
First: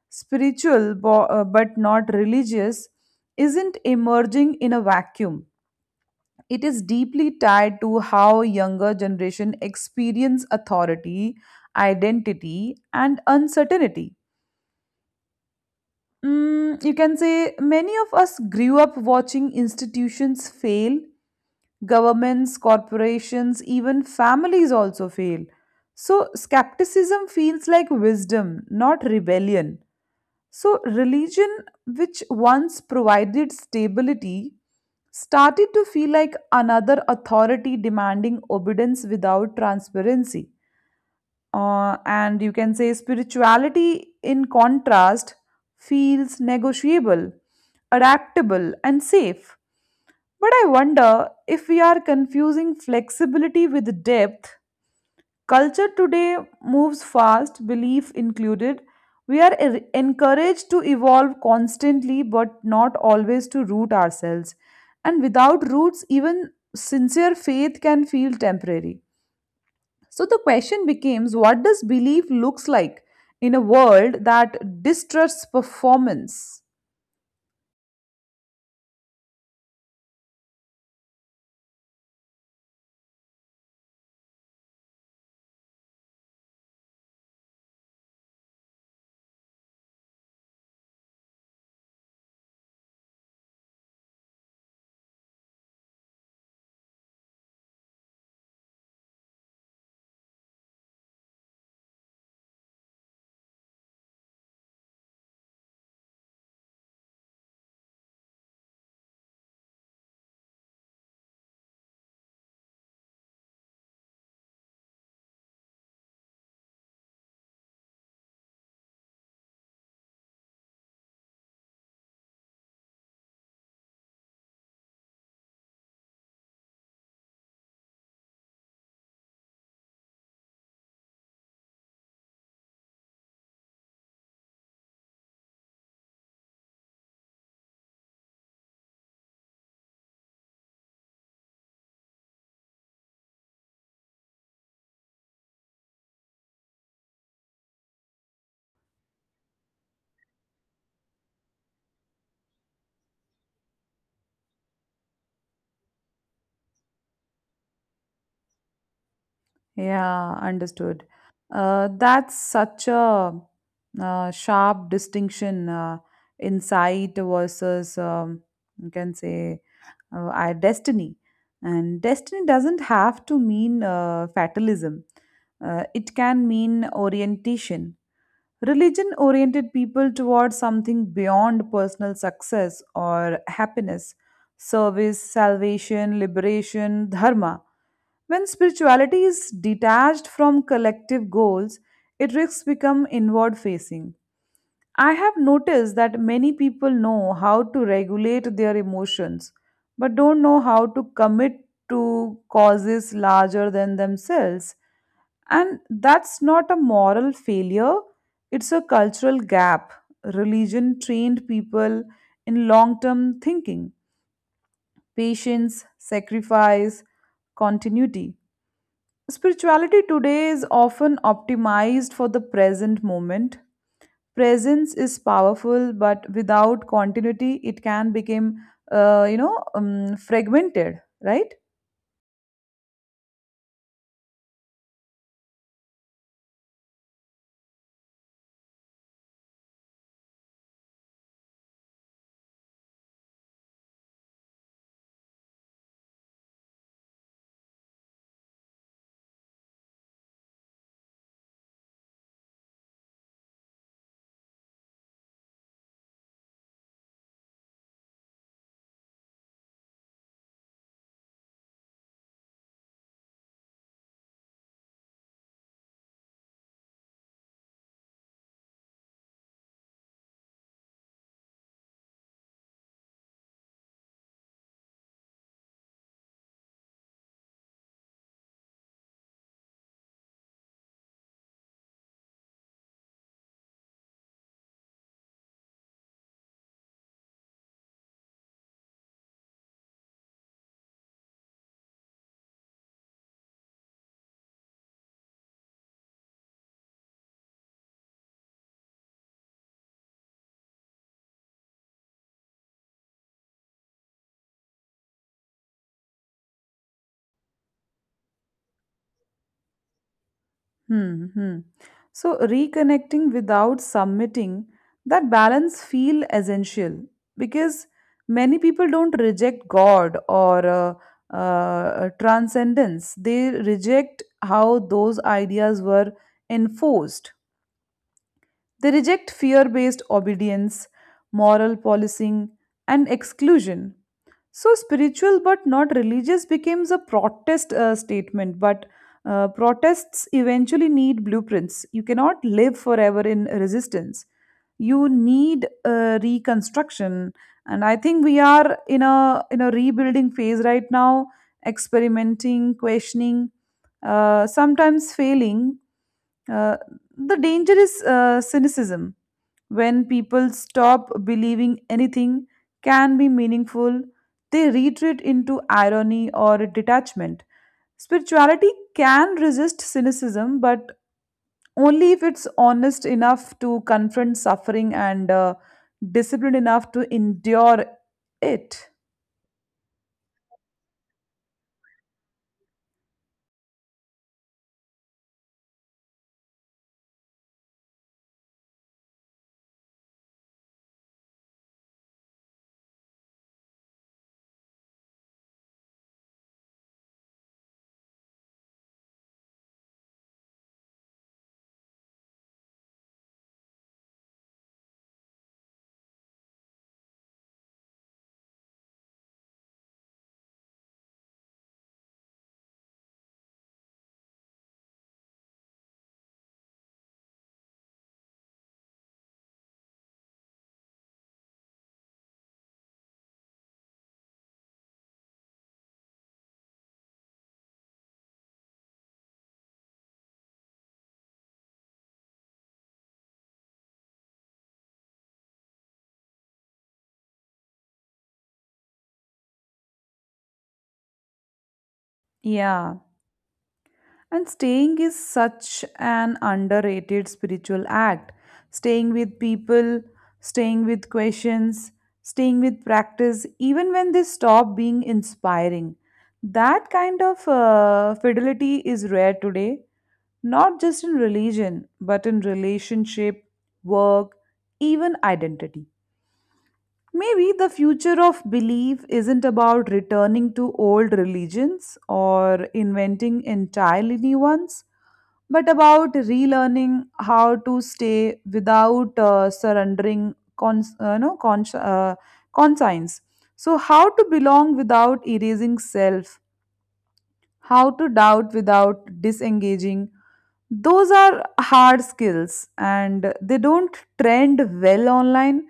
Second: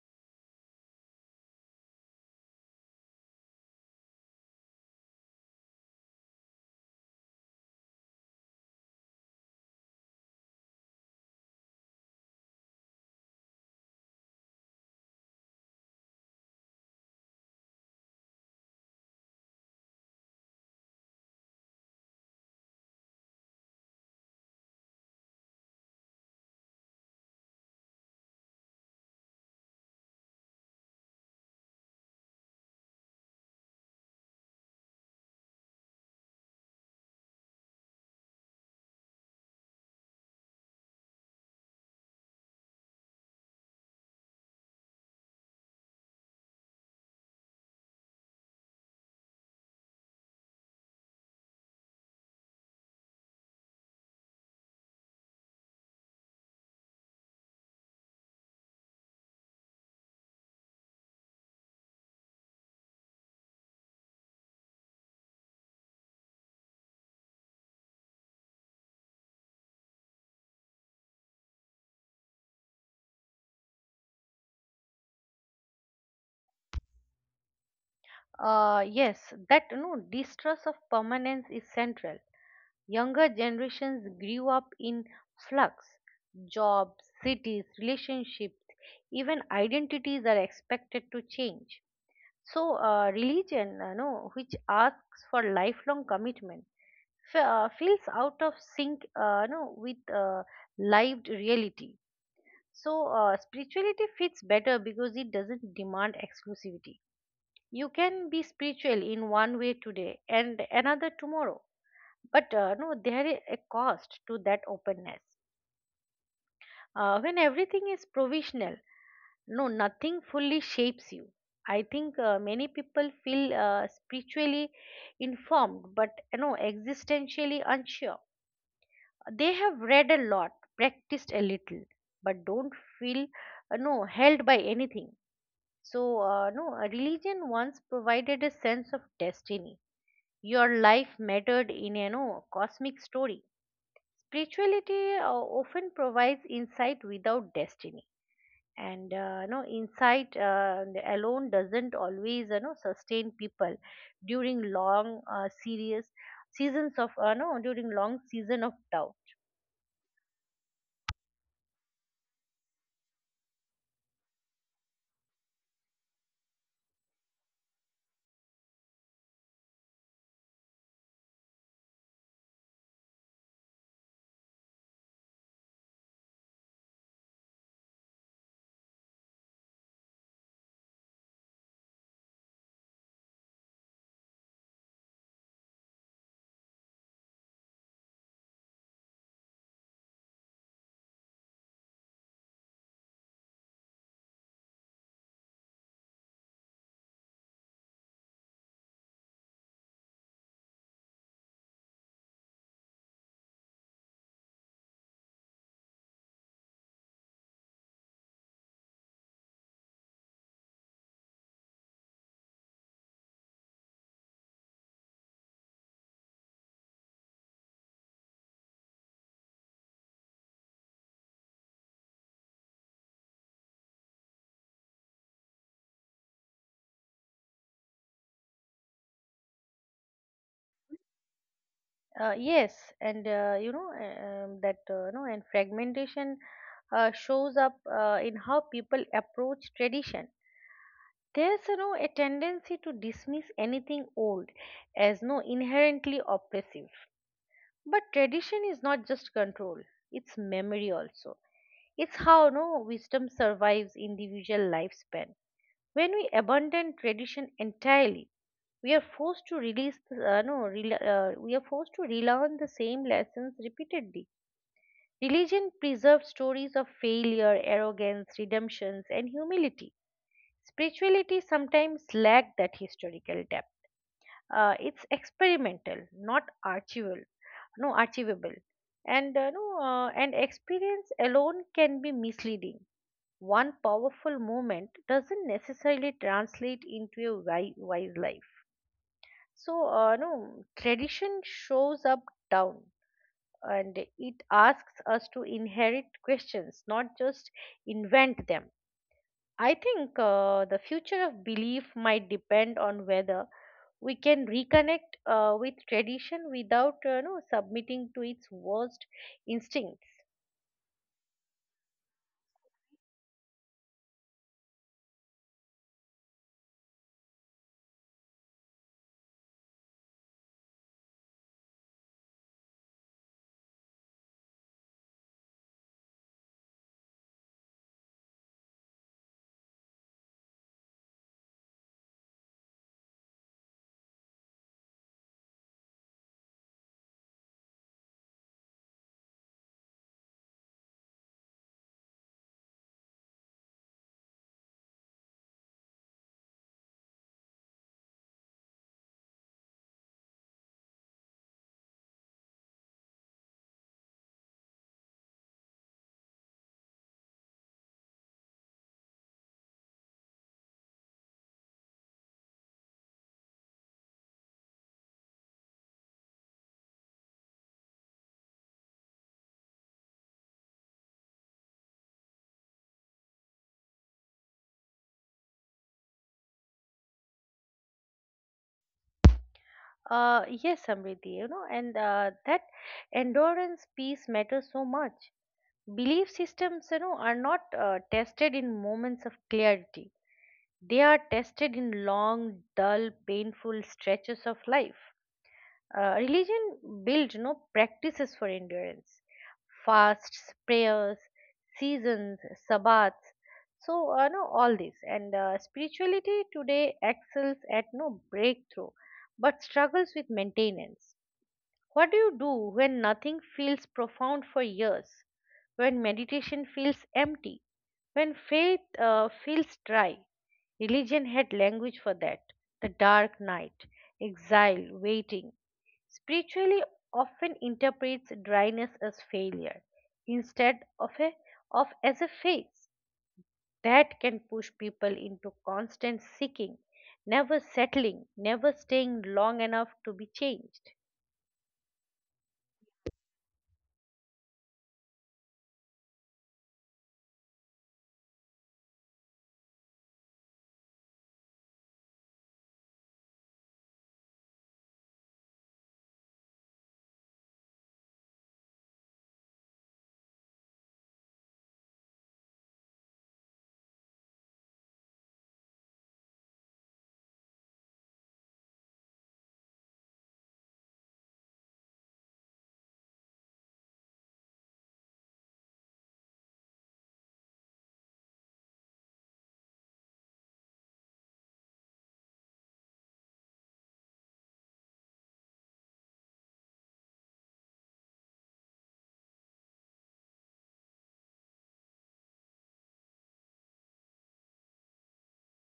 spiritual, but not religious, isn't emerging in a vacuum. It is deeply tied to how younger generation experience authority, identity, and uncertainty. Mm, you can say many of us grew up watching institutions fail. Governments, corporations, even families also fail. So, skepticism feels like wisdom, not rebellion. So, religion, which once provided stability, started to feel like another authority demanding obedience without transparency. And you can say spirituality, in contrast, feels negotiable, adaptable, and safe. But I wonder if we are confusing flexibility with depth. Culture today moves fast, belief included. We are encouraged to evolve constantly, but not always to root ourselves. And without roots, even sincere faith can feel temporary. So the question becomes, what does belief looks like in a world that distrusts performance?
Yes, that no distrust of permanence is central. Younger generations grew up in flux. Jobs, cities, relationships, even identities are expected to change. So, religion, no, which asks for lifelong commitment, feels out of sync no, with lived reality. So, spirituality fits better because it doesn't demand exclusivity. You can be spiritual in one way today and another tomorrow, but no, there is a cost to that openness. When everything is provisional, no nothing fully shapes you. I think many people feel spiritually informed but existentially unsure. They have read a lot, practiced a little, but don't feel no held by anything. So no religion once provided a sense of destiny. Your life mattered in a no cosmic story. Spirituality often provides insight without destiny, and insight alone doesn't always sustain people during long serious seasons of no during long season of doubt.
Yeah, understood. That's such a sharp distinction, insight versus, you can say, our destiny. And destiny doesn't have to mean fatalism, it can mean orientation. Religion oriented people towards something beyond personal success or happiness, service, salvation, liberation, dharma. When spirituality is detached from collective goals, it risks become inward facing. I have noticed that many people know how to regulate their emotions but don't know how to commit to causes larger than themselves. And that's not a moral failure, it's a cultural gap. Religion trained people in long term thinking, patience, sacrifice, continuity. Spirituality today is often optimized for the present moment. Presence is powerful, but without continuity, it can become, fragmented, right?
Yes, and you know and fragmentation shows up in how people approach tradition. There's a tendency to dismiss anything old as no inherently oppressive. But tradition is not just control; it's memory also. It's how no wisdom survives individual lifespan. When we abandon tradition entirely, we are forced to release the, no rela we are forced to relearn the same lessons repeatedly. Religion preserves stories of failure, arrogance, redemptions, and humility. Spirituality sometimes lacks that historical depth. It's experimental, not archival no archivable. And no and experience alone can be misleading. One powerful moment doesn't necessarily translate into a wise life. So, no, tradition shows up down, and it asks us to inherit questions, not just invent them. I think the future of belief might depend on whether we can reconnect with tradition without no, submitting to its worst instincts.
Hmm, hmm. So, reconnecting without submitting, that balance feel essential because many people don't reject God or transcendence. They reject how those ideas were enforced. They reject fear based obedience, moral policing, and exclusion. So spiritual but not religious becomes a protest statement, but protests eventually need blueprints. You cannot live forever in resistance. You need reconstruction, and I think we are in a rebuilding phase right now, experimenting, questioning, sometimes failing. Uh, the danger is cynicism. When people stop believing anything can be meaningful, they retreat into irony or detachment. Spirituality can resist cynicism, but only if it's honest enough to confront suffering and disciplined enough to endure it.
Yes, Samriddhi, you know, and that endurance piece matters so much. Belief systems, are not tested in moments of clarity. They are tested in long, dull, painful stretches of life. Religion built practices for endurance: fasts, prayers, seasons, sabbats. So, no, all this, and spirituality today excels at no breakthrough, but struggles with maintenance. What do you do when nothing feels profound for years? When meditation feels empty? When faith feels dry? Religion had language for that. The dark night, exile, waiting. Spiritually often interprets dryness as failure instead of a of as a phase that can push people into constant seeking, never settling, never staying long enough to be changed.
Yeah. And staying is such an underrated spiritual act. Staying with people, staying with questions, staying with practice, even when they stop being inspiring. That kind of fidelity is rare today, not just in religion, but in relationship, work, even identity. Maybe the future of belief isn't about returning to old religions or inventing entirely new ones, but about relearning how to stay without surrendering cons- no, cons- conscience. So, how to belong without erasing self, how to doubt without disengaging. Those are hard skills, and they don't trend well online,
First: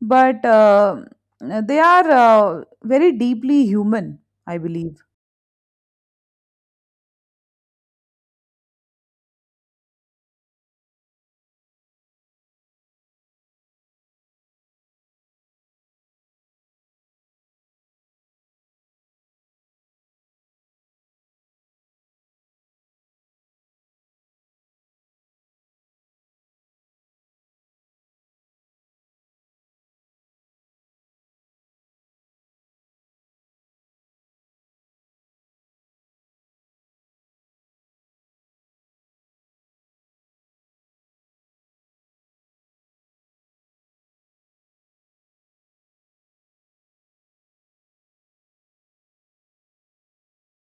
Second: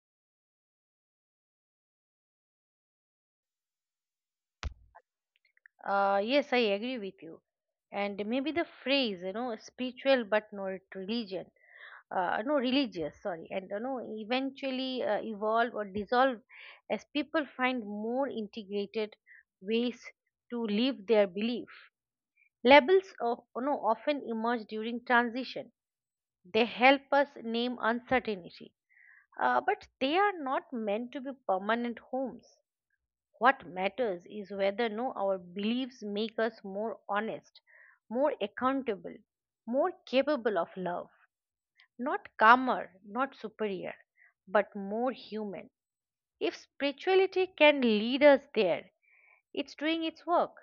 but they are very deeply human, I believe.
Yes, I agree with you. And maybe the phrase, spiritual but not religion, no, religious, sorry, and eventually evolve or dissolve as people find more integrated ways to live their belief. Labels of, often emerge during transition. They help us name uncertainty, but they are not meant to be permanent homes. What matters is whether no our beliefs make us more honest, more accountable, more capable of love, not calmer, not superior, but more human. If spirituality can lead us there, it's doing its work.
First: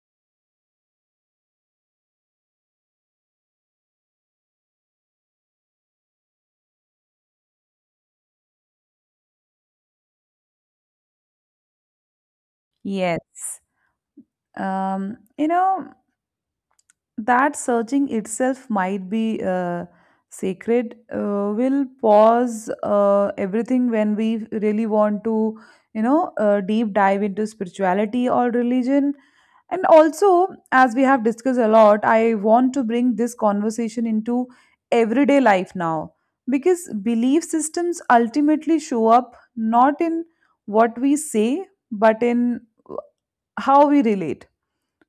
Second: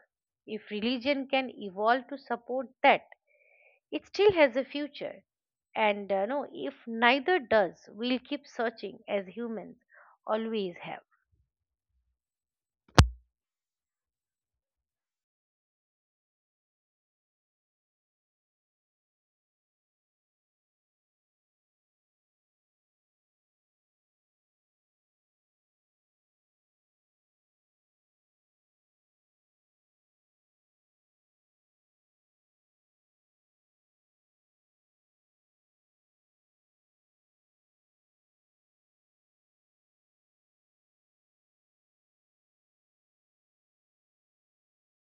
If religion can evolve to support that, it still has a future. And if neither does, we'll keep searching as humans always have.
Yes. Um, you know, that searching itself might be sacred. Will pause everything when we really want to deep dive into spirituality or religion. And also, as we have discussed a lot, I want to bring this conversation into everyday life now, because belief systems ultimately show up not in what we say but in how we relate,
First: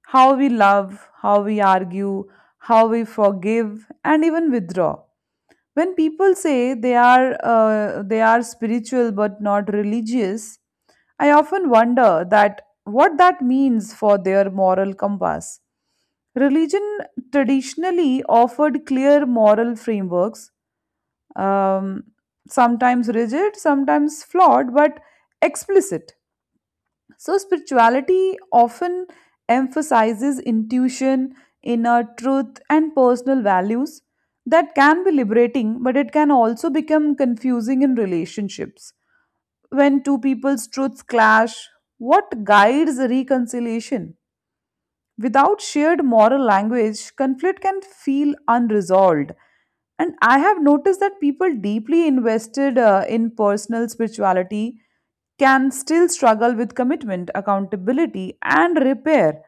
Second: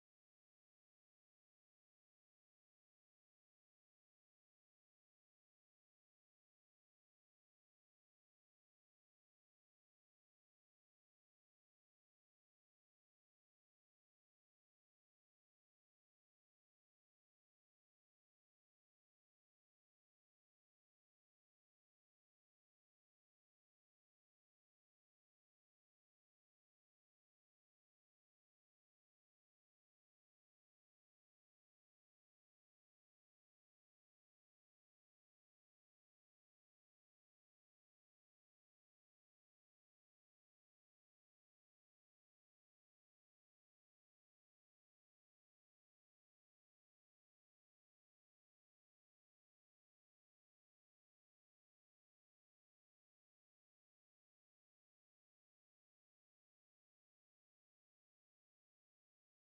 how we love, how we argue, how we forgive, and even withdraw. When people say they are spiritual but not religious, I often wonder that what that means for their moral compass. Religion traditionally offered clear moral frameworks, um, sometimes rigid, sometimes flawed, but explicit. So, spirituality often emphasizes intuition, inner truth, and personal values. That can be liberating, but it can also become confusing in relationships. When two people's truths clash, what guides reconciliation? Without shared moral language, conflict can feel unresolved. And I have noticed that people deeply invested in personal spirituality can still struggle with commitment, accountability, and repair.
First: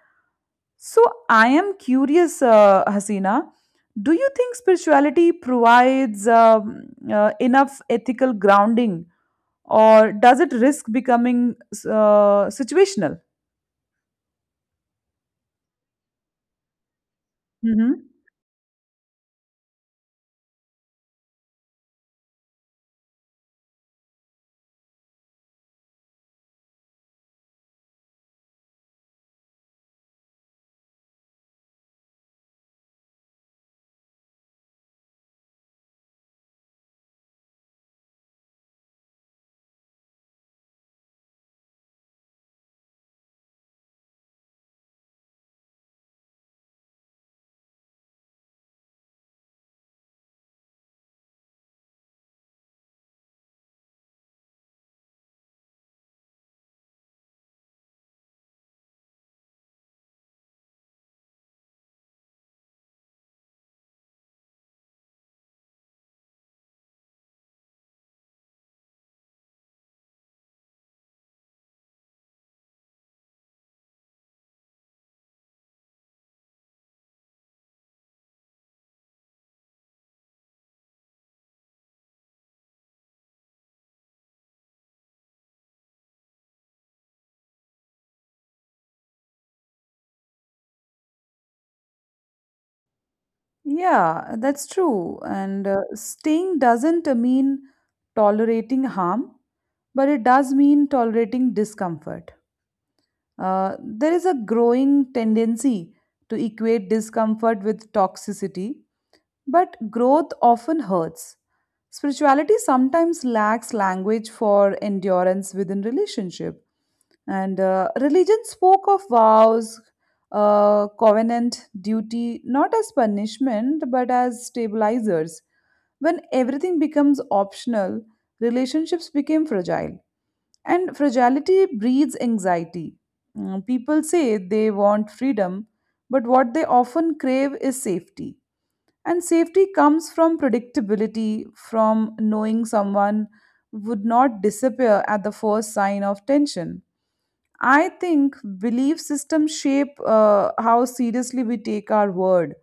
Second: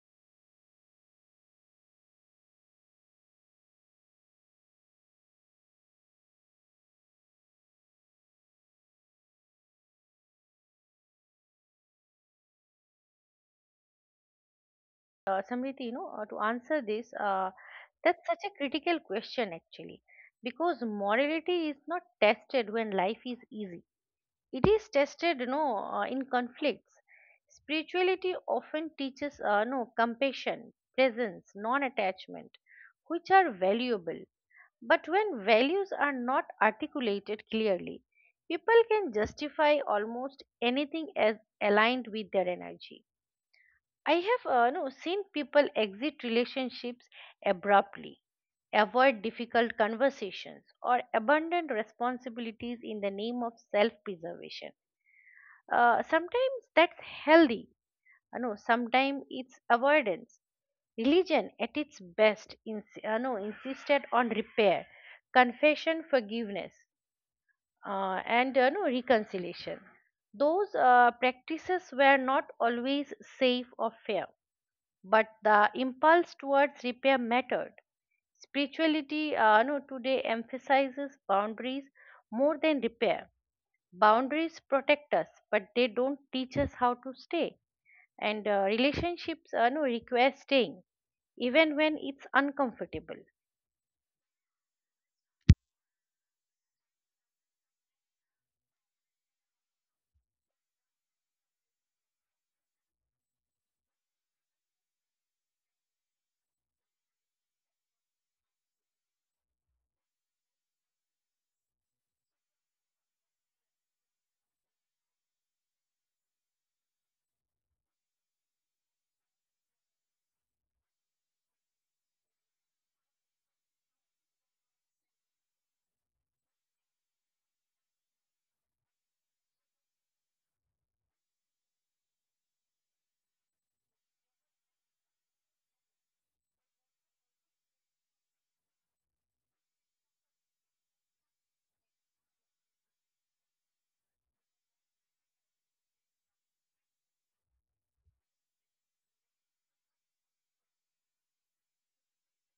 So I am curious, Hasina, do you think spirituality provides enough ethical grounding, or does it risk becoming situational?
Samriti, you know, to answer this,
Mhm.
that's such a critical question actually, because morality is not tested when life is easy. It is tested, you know, in conflicts. Spirituality often teaches, no, compassion, presence, non-attachment, which are valuable. But when values are not articulated clearly, people can justify almost anything as aligned with their energy I have no seen people exit relationships abruptly, avoid difficult conversations, or abandon responsibilities in the name of self-preservation. Sometimes that's healthy. You know, sometimes it's avoidance. Religion, at its best, ins- you know, insisted on repair, confession, forgiveness, and you know, reconciliation. Those practices were not always safe or fair but the impulse towards repair mattered. Spirituality no, today emphasizes boundaries more than repair. Boundaries protect us, but they don't teach us how to stay. And relationships no, require staying, even when it's uncomfortable.
Yeah, that's true. And staying doesn't mean tolerating harm, but it does mean tolerating discomfort. There is a growing tendency to equate discomfort with toxicity, but growth often hurts. Spirituality sometimes lacks language for endurance within relationship. And religion spoke of vows, covenant, duty, not as punishment, but as stabilizers. When everything becomes optional, relationships became fragile. And fragility breeds anxiety. Mm, people say they want freedom, but what they often crave is safety. And safety comes from predictability, from knowing someone would not disappear at the first sign of tension. I think belief systems shape how seriously we take our word.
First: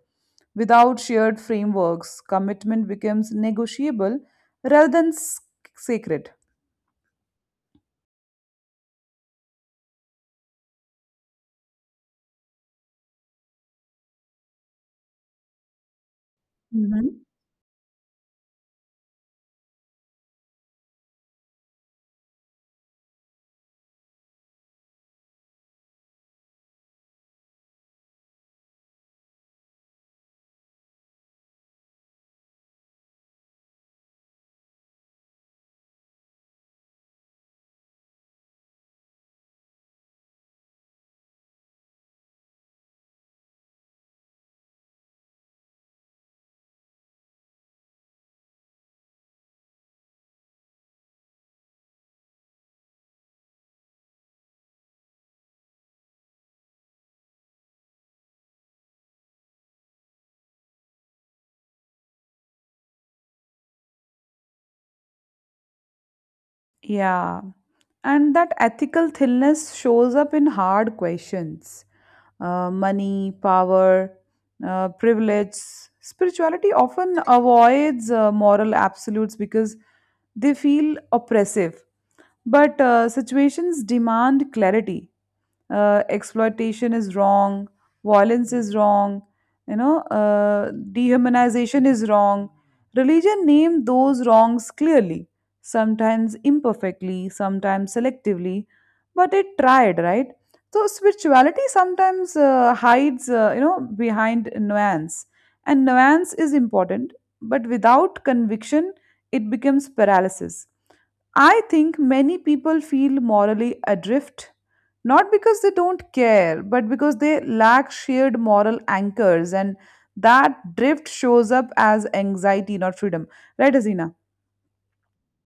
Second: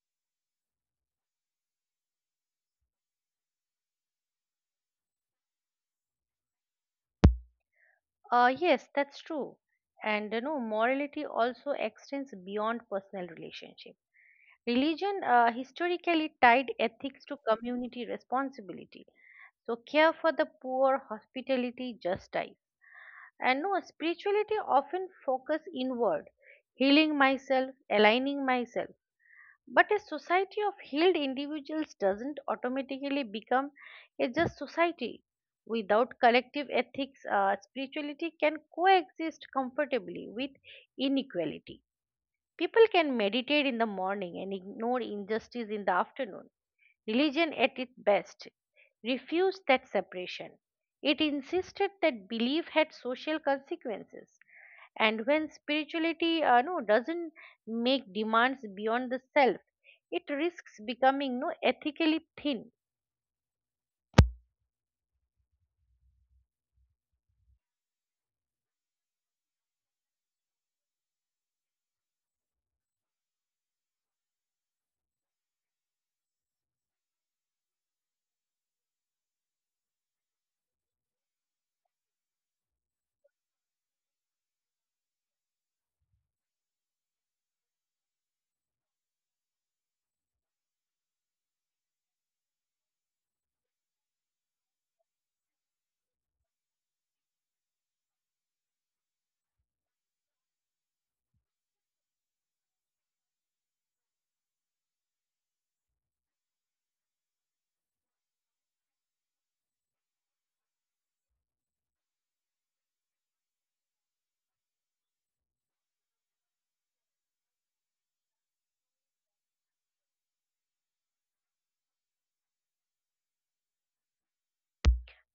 Without shared frameworks, commitment becomes negotiable rather than sacred.
Yes, that's true. And you know, morality also extends beyond personal relationships Religion historically tied
Mhm.
ethics to community responsibility. So, care for the poor, hospitality, justice. And no, spirituality often focus inward, healing myself, aligning myself. But a society of healed individuals doesn't automatically become a just society. Without collective ethics, spirituality can coexist comfortably with inequality. People can meditate in the morning and ignore injustice in the afternoon. Religion, at its best, refused that separation. It insisted that belief had social consequences. And when spirituality no, doesn't make demands beyond the self, it risks becoming no, ethically thin.
Yeah. And that ethical thinness shows up in hard questions, money, power, privilege. Spirituality often avoids moral absolutes because they feel oppressive. But situations demand clarity. Exploitation is wrong, violence is wrong, dehumanization is wrong. Religion named those wrongs clearly, sometimes imperfectly, sometimes selectively, but it tried, right? So spirituality sometimes hides, behind nuance, and nuance is important, but without conviction, it becomes paralysis. I think many people feel morally adrift, not because they don't care, but because they lack shared moral anchors, and that drift shows up as anxiety, not freedom. Right, Azina?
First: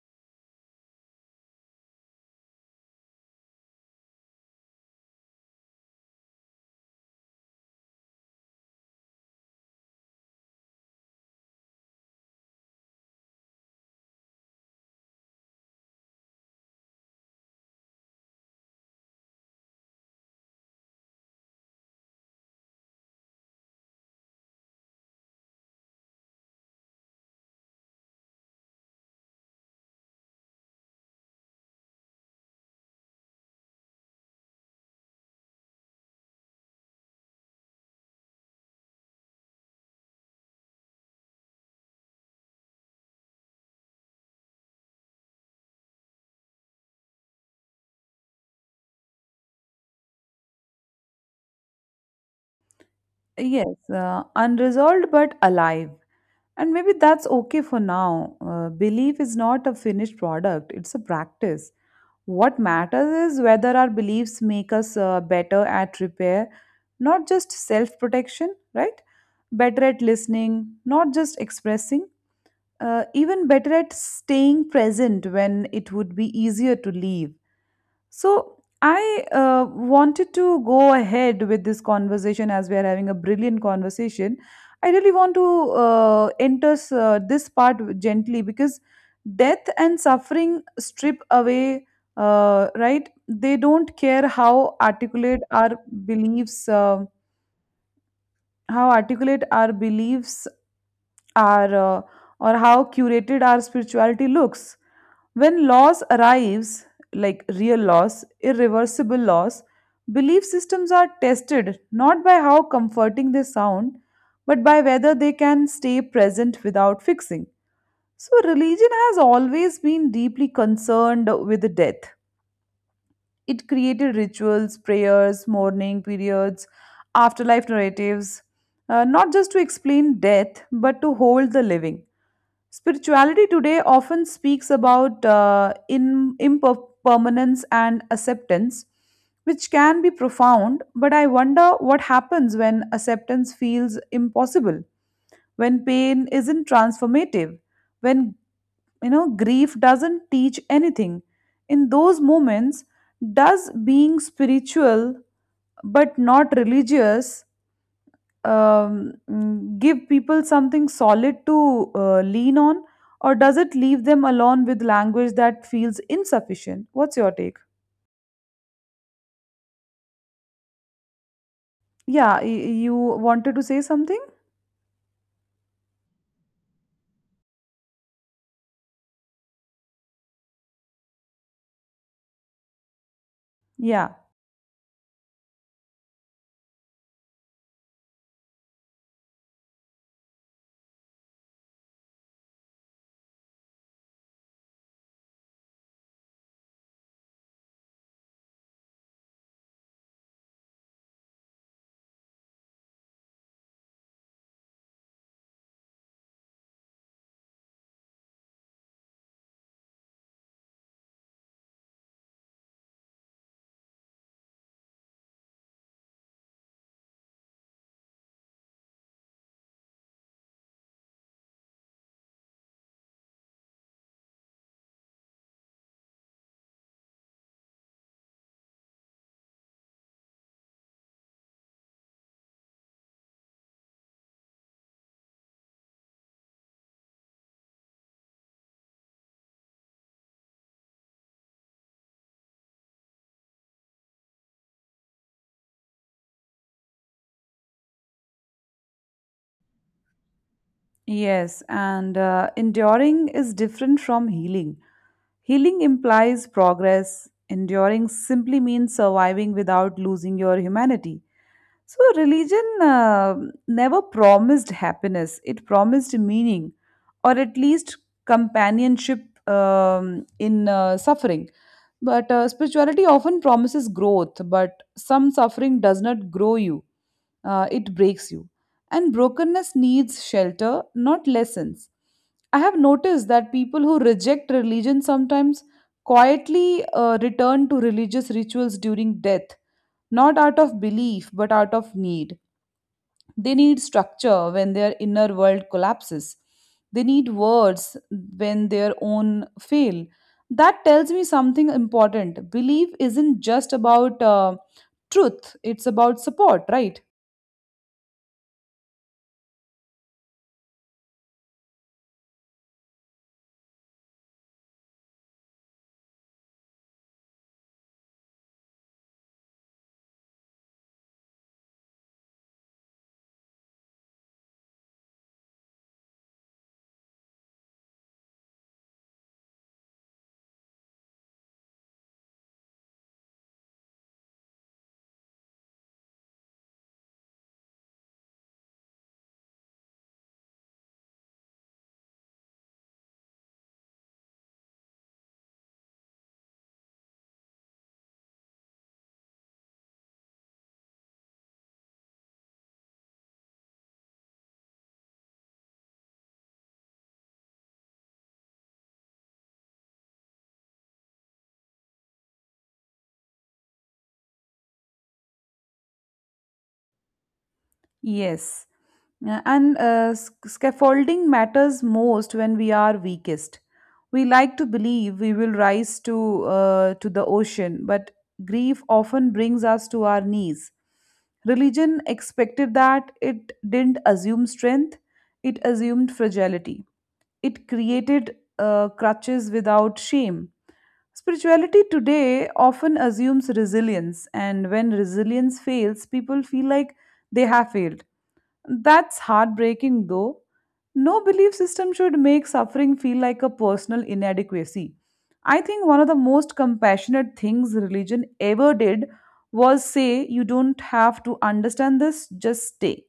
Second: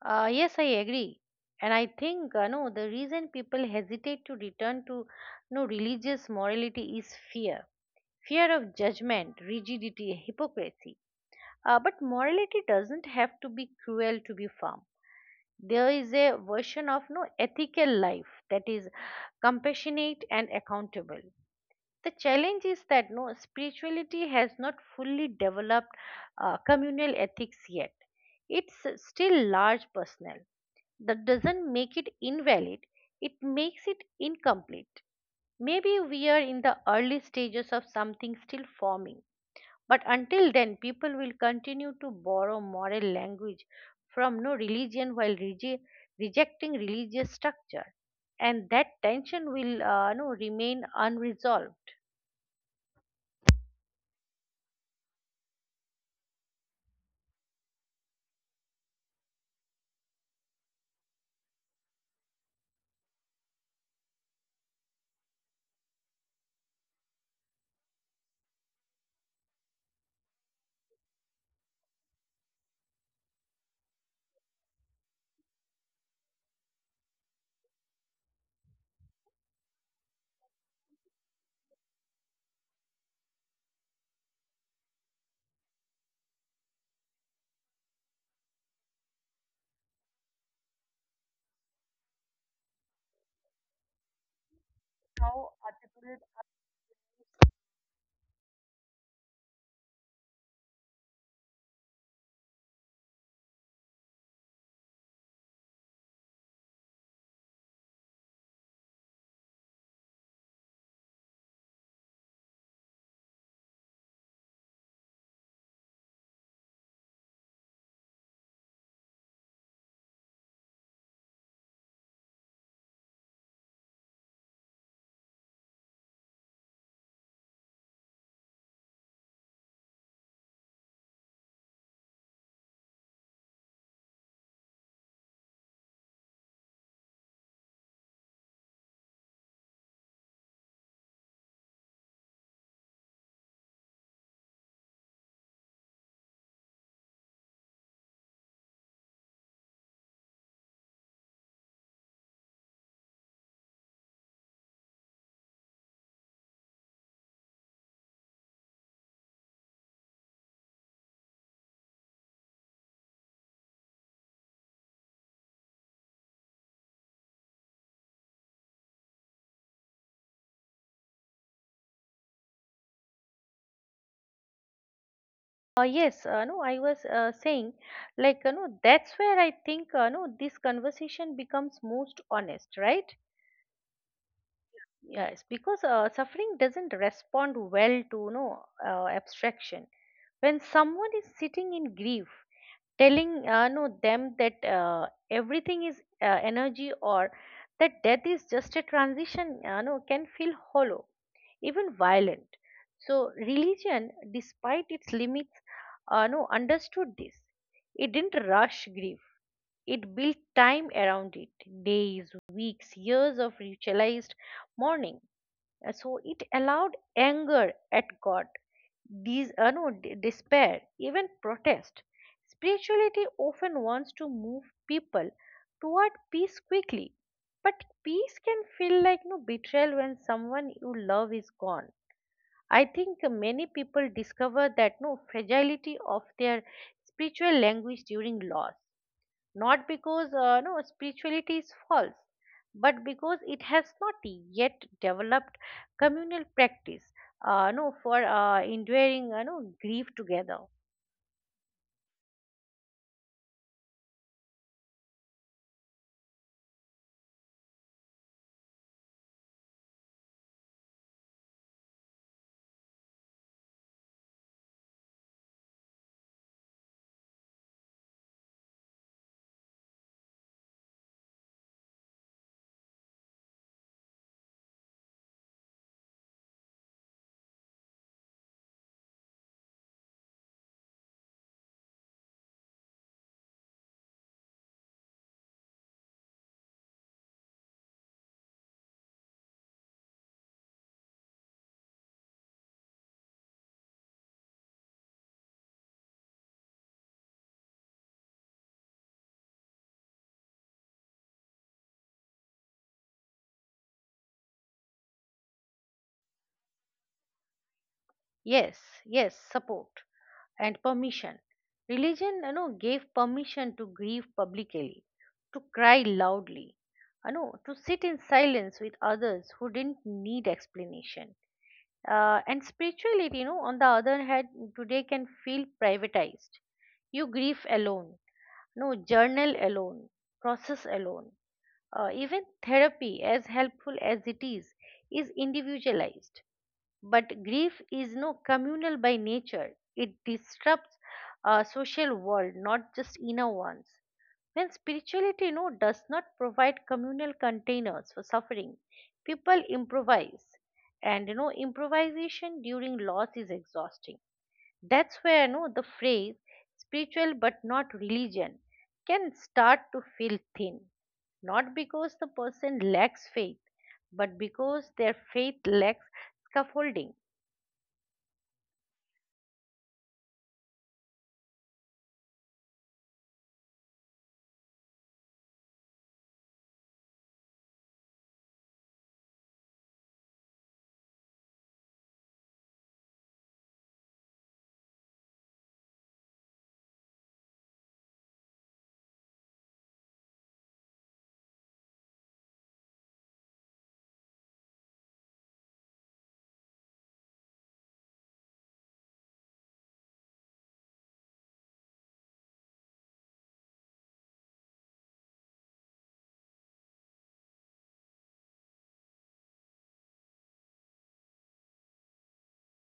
Yes, I agree. And I think no, the reason people hesitate to return to no religious morality is fear. Fear of judgment, rigidity, hypocrisy. But morality doesn't have to be cruel to be firm. There is a version of no ethical life that is compassionate and accountable. The challenge is that spirituality has not fully developed communal ethics yet. It's still large personal. That doesn't make it invalid. It makes it incomplete. Maybe we are in the early stages of something still forming. But until then, people will continue to borrow moral language from no religion while rejecting religious structure, and that tension will no, remain unresolved.
Yes, unresolved but alive. And maybe that's okay for now. Belief is not a finished product, it's a practice. What matters is whether our beliefs make us better at repair, not just self protection, right? Better at listening, not just expressing, even better at staying present when it would be easier to leave. So I wanted to go ahead with this conversation as we are having a brilliant conversation. I really want to enter this part gently, because death and suffering strip away, right? They don't care how articulate
How
our
articulate.
beliefs, how articulate our beliefs our or how curated our spirituality looks when loss arrives, like real loss, irreversible loss. Belief systems are tested not by how comforting they sound but by whether they can stay present without fixing. So religion has always been deeply concerned with the death. It created rituals, prayers, mourning periods, afterlife narratives, not just to explain death but to hold the living. Spirituality today often speaks about impermanence and acceptance, which can be profound, but I wonder what happens when acceptance feels impossible, when pain isn't transformative, when grief doesn't teach anything. In those moments, does being spiritual but not religious give people something solid to lean on, or does it leave them alone with language that feels insufficient? What's your take? Yeah, you wanted to say something?
Yes, no I was saying, like, that's where I think no this conversation becomes most honest, right?
Yeah.
Yes, because suffering doesn't respond well to no abstraction. When someone is sitting in grief, telling no them that everything is energy or that death is just a transition no can feel hollow, even violent. So religion, despite its limits, no understood this. It didn't rush grief. It built time around it: days, weeks, years of ritualized mourning. So it allowed anger at God, these, no, d- despair, even protest. Spirituality often wants to move people toward peace quickly, but peace can feel like no betrayal when someone you love is gone. I think many people discover that no fragility of their spiritual language during loss, not because no spirituality is false, but because it has not yet developed communal practice no for enduring no grief together.
Yes, and enduring is different from healing. Healing implies progress. Enduring simply means surviving without losing your humanity. So, religion never promised happiness, it promised meaning, or at least companionship in suffering. But spirituality often promises growth, but some suffering does not grow you, it breaks you. And brokenness needs shelter, not lessons. I have noticed that people who reject religion sometimes quietly return to religious rituals during death, not out of belief, but out of need. They need structure when their inner world collapses. They need words when their own fail. That tells me something important. Belief isn't just about truth, it's about support, right?
Yes, yes. Support and permission. Religion gave permission to grieve publicly, to cry loudly, to sit in silence with others who didn't need explanation. And spirituality, on the other hand, today can feel privatized. You grieve alone, no journal alone, process alone. Even therapy, as helpful as it is individualized. But grief is no communal by nature. It disrupts a social world, not just inner ones. When spirituality does not provide communal containers for suffering, people improvise. And improvisation during loss is exhausting. That's where no, the phrase spiritual but not religion can start to feel thin. Not because the person lacks faith, but because their faith lacks scaffolding.
Yes. Yeah, and scaffolding matters most when we are weakest. We like to believe we will rise to to the ocean, but grief often brings us to our knees. Religion expected that; it didn't assume strength; it assumed fragility. It created crutches without shame. Spirituality today often assumes resilience, and when resilience fails, people feel like they have failed. That's heartbreaking, though. No belief system should make suffering feel like a personal inadequacy. I think one of the most compassionate things religion ever did was say, "You don't have to understand this, just stay."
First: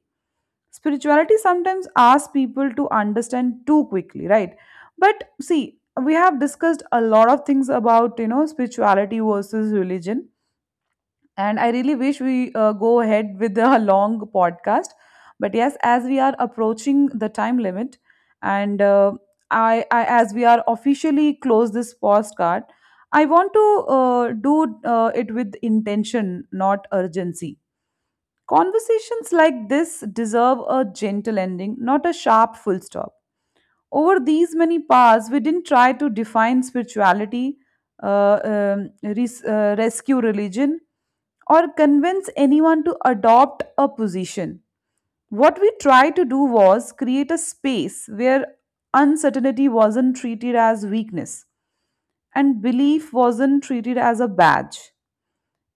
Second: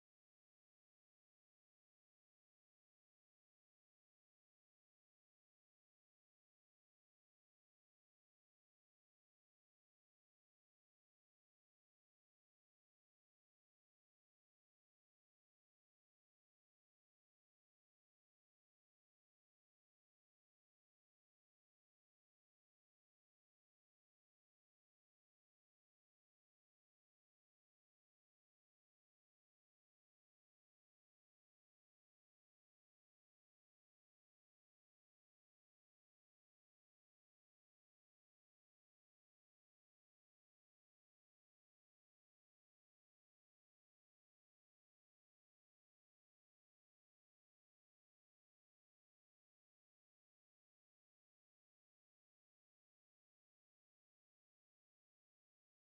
Spirituality sometimes asks people to understand too quickly, right? But see, we have discussed a lot of things about, spirituality versus religion, and I really wish we go ahead with a long podcast. But yes, as we are approaching the time limit, and as we are officially close this postcard, I want to do it with intention, not urgency. Conversations like this deserve a gentle ending, not a sharp full stop. Over these many paths, we didn't try to define spirituality, rescue religion, or convince anyone to adopt a position. What we tried to do was create a space where uncertainty wasn't treated as weakness and belief wasn't treated as a badge.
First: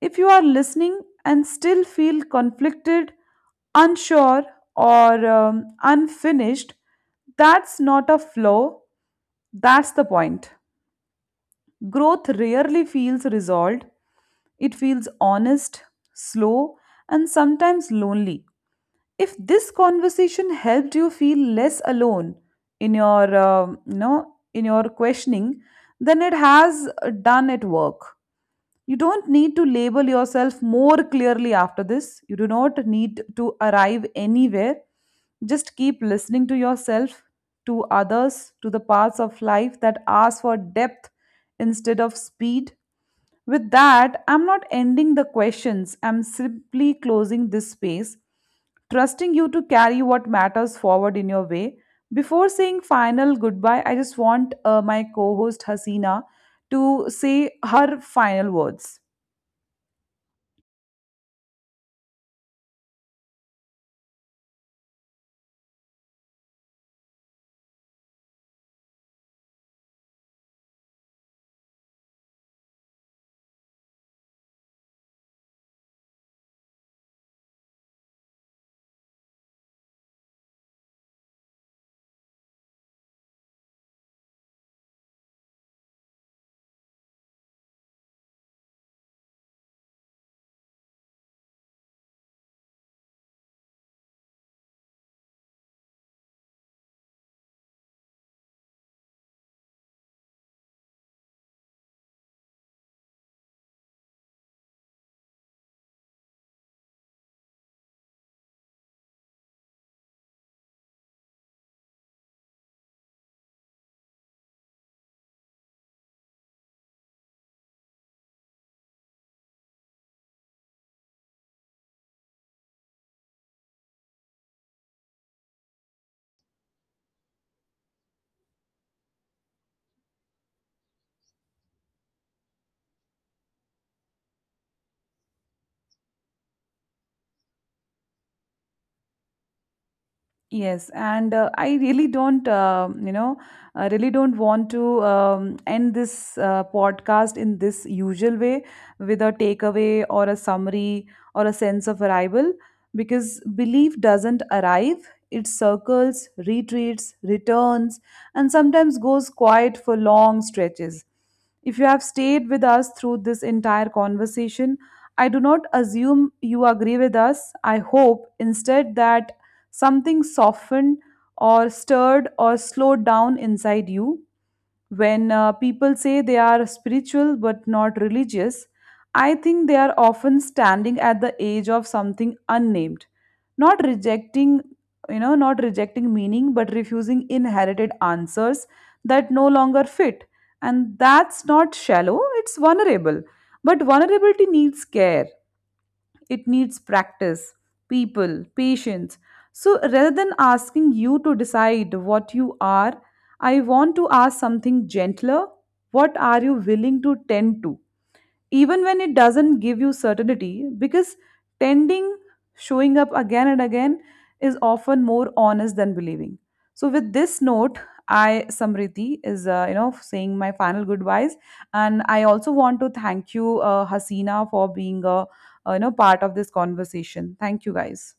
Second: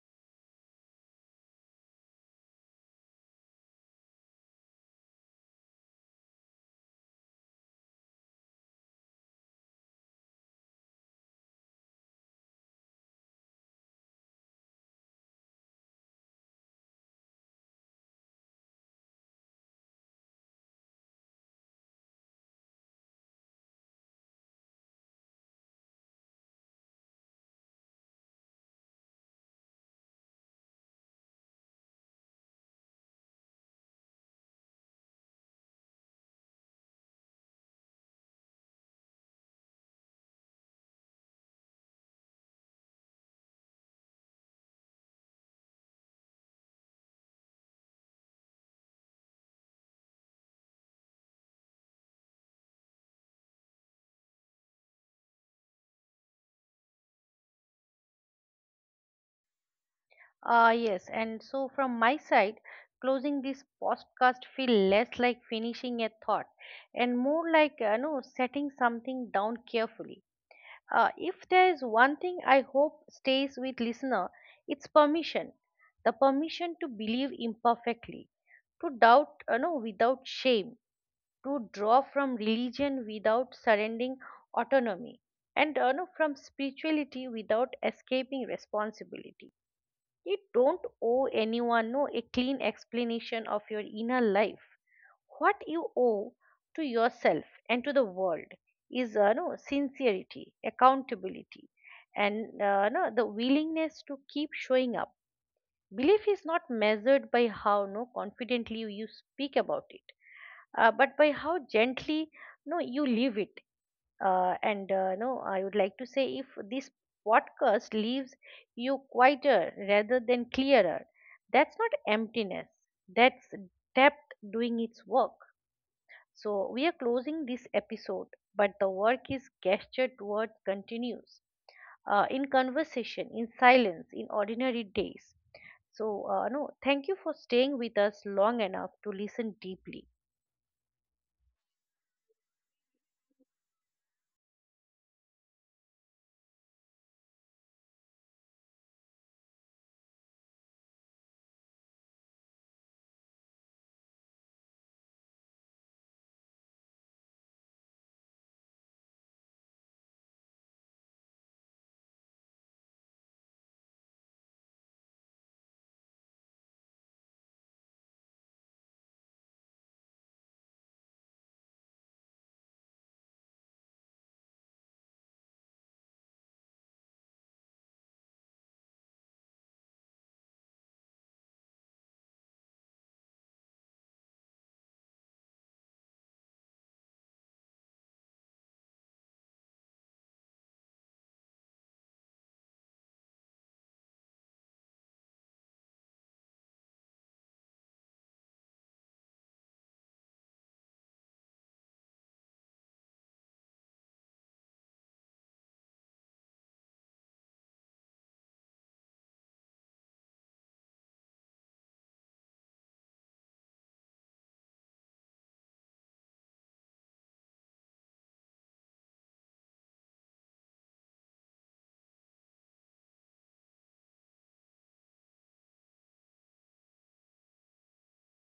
If you are listening and still feel conflicted, unsure, or unfinished, that's not a flaw, that's the point. Growth rarely feels resolved, it feels honest, slow, and sometimes lonely. If this conversation helped you feel less alone in your, in your questioning, then it has done its work. You don't need to label yourself more clearly after this. You do not need to arrive anywhere. Just keep listening to yourself, to others, to the parts of life that ask for depth instead of speed. With that, I'm not ending the questions, I'm simply closing this space, trusting you to carry what matters forward in your way. Before saying final goodbye, I just want my co host Hasina to say her final words.
Ah, yes. And so from my side, closing this podcast feel less like finishing a thought and more like no setting something down carefully. If there is one thing I hope stays with listener, it's permission, the permission to believe imperfectly, to doubt, without shame, to draw from religion without surrendering autonomy, and from spirituality without escaping responsibility. You don't owe anyone no a clean explanation of your inner life. What you owe to yourself and to the world is sincerity, accountability, and no the willingness to keep showing up. Belief is not measured by how no confidently you speak about it, but by how gently no you live it. And no, I would like to say if this podcast leaves you quieter rather than clearer, that's not emptiness. That's depth doing its work. So we are closing this episode, but the work is gestured towards continues in conversation, in silence, in ordinary days. So, no, thank you for staying with us long enough to listen deeply.
Yes, and I really don't, I really don't want to end this podcast in this usual way, with a takeaway or a summary or a sense of arrival, because belief doesn't arrive. It circles, retreats, returns, and sometimes goes quiet for long stretches. If you have stayed with us through this entire conversation, I do not assume you agree with us. I hope instead that something softened or stirred or slowed down inside you. When people say they are spiritual but not religious, I think they are often standing at the edge of something unnamed, not rejecting, not rejecting meaning, but refusing inherited answers that no longer fit. And that's not shallow, it's vulnerable. But vulnerability needs care, it needs practice, people, patience. So rather than asking you to decide what you are, I want to ask something gentler. What are you willing to tend to, even when it doesn't give you certainty? Because tending, showing up again and again, is often more honest than believing. So with this note, I, Samriti, is saying my final goodbyes, and I also want to thank you, Hasina, for being a, part of this conversation. Thank you, guys.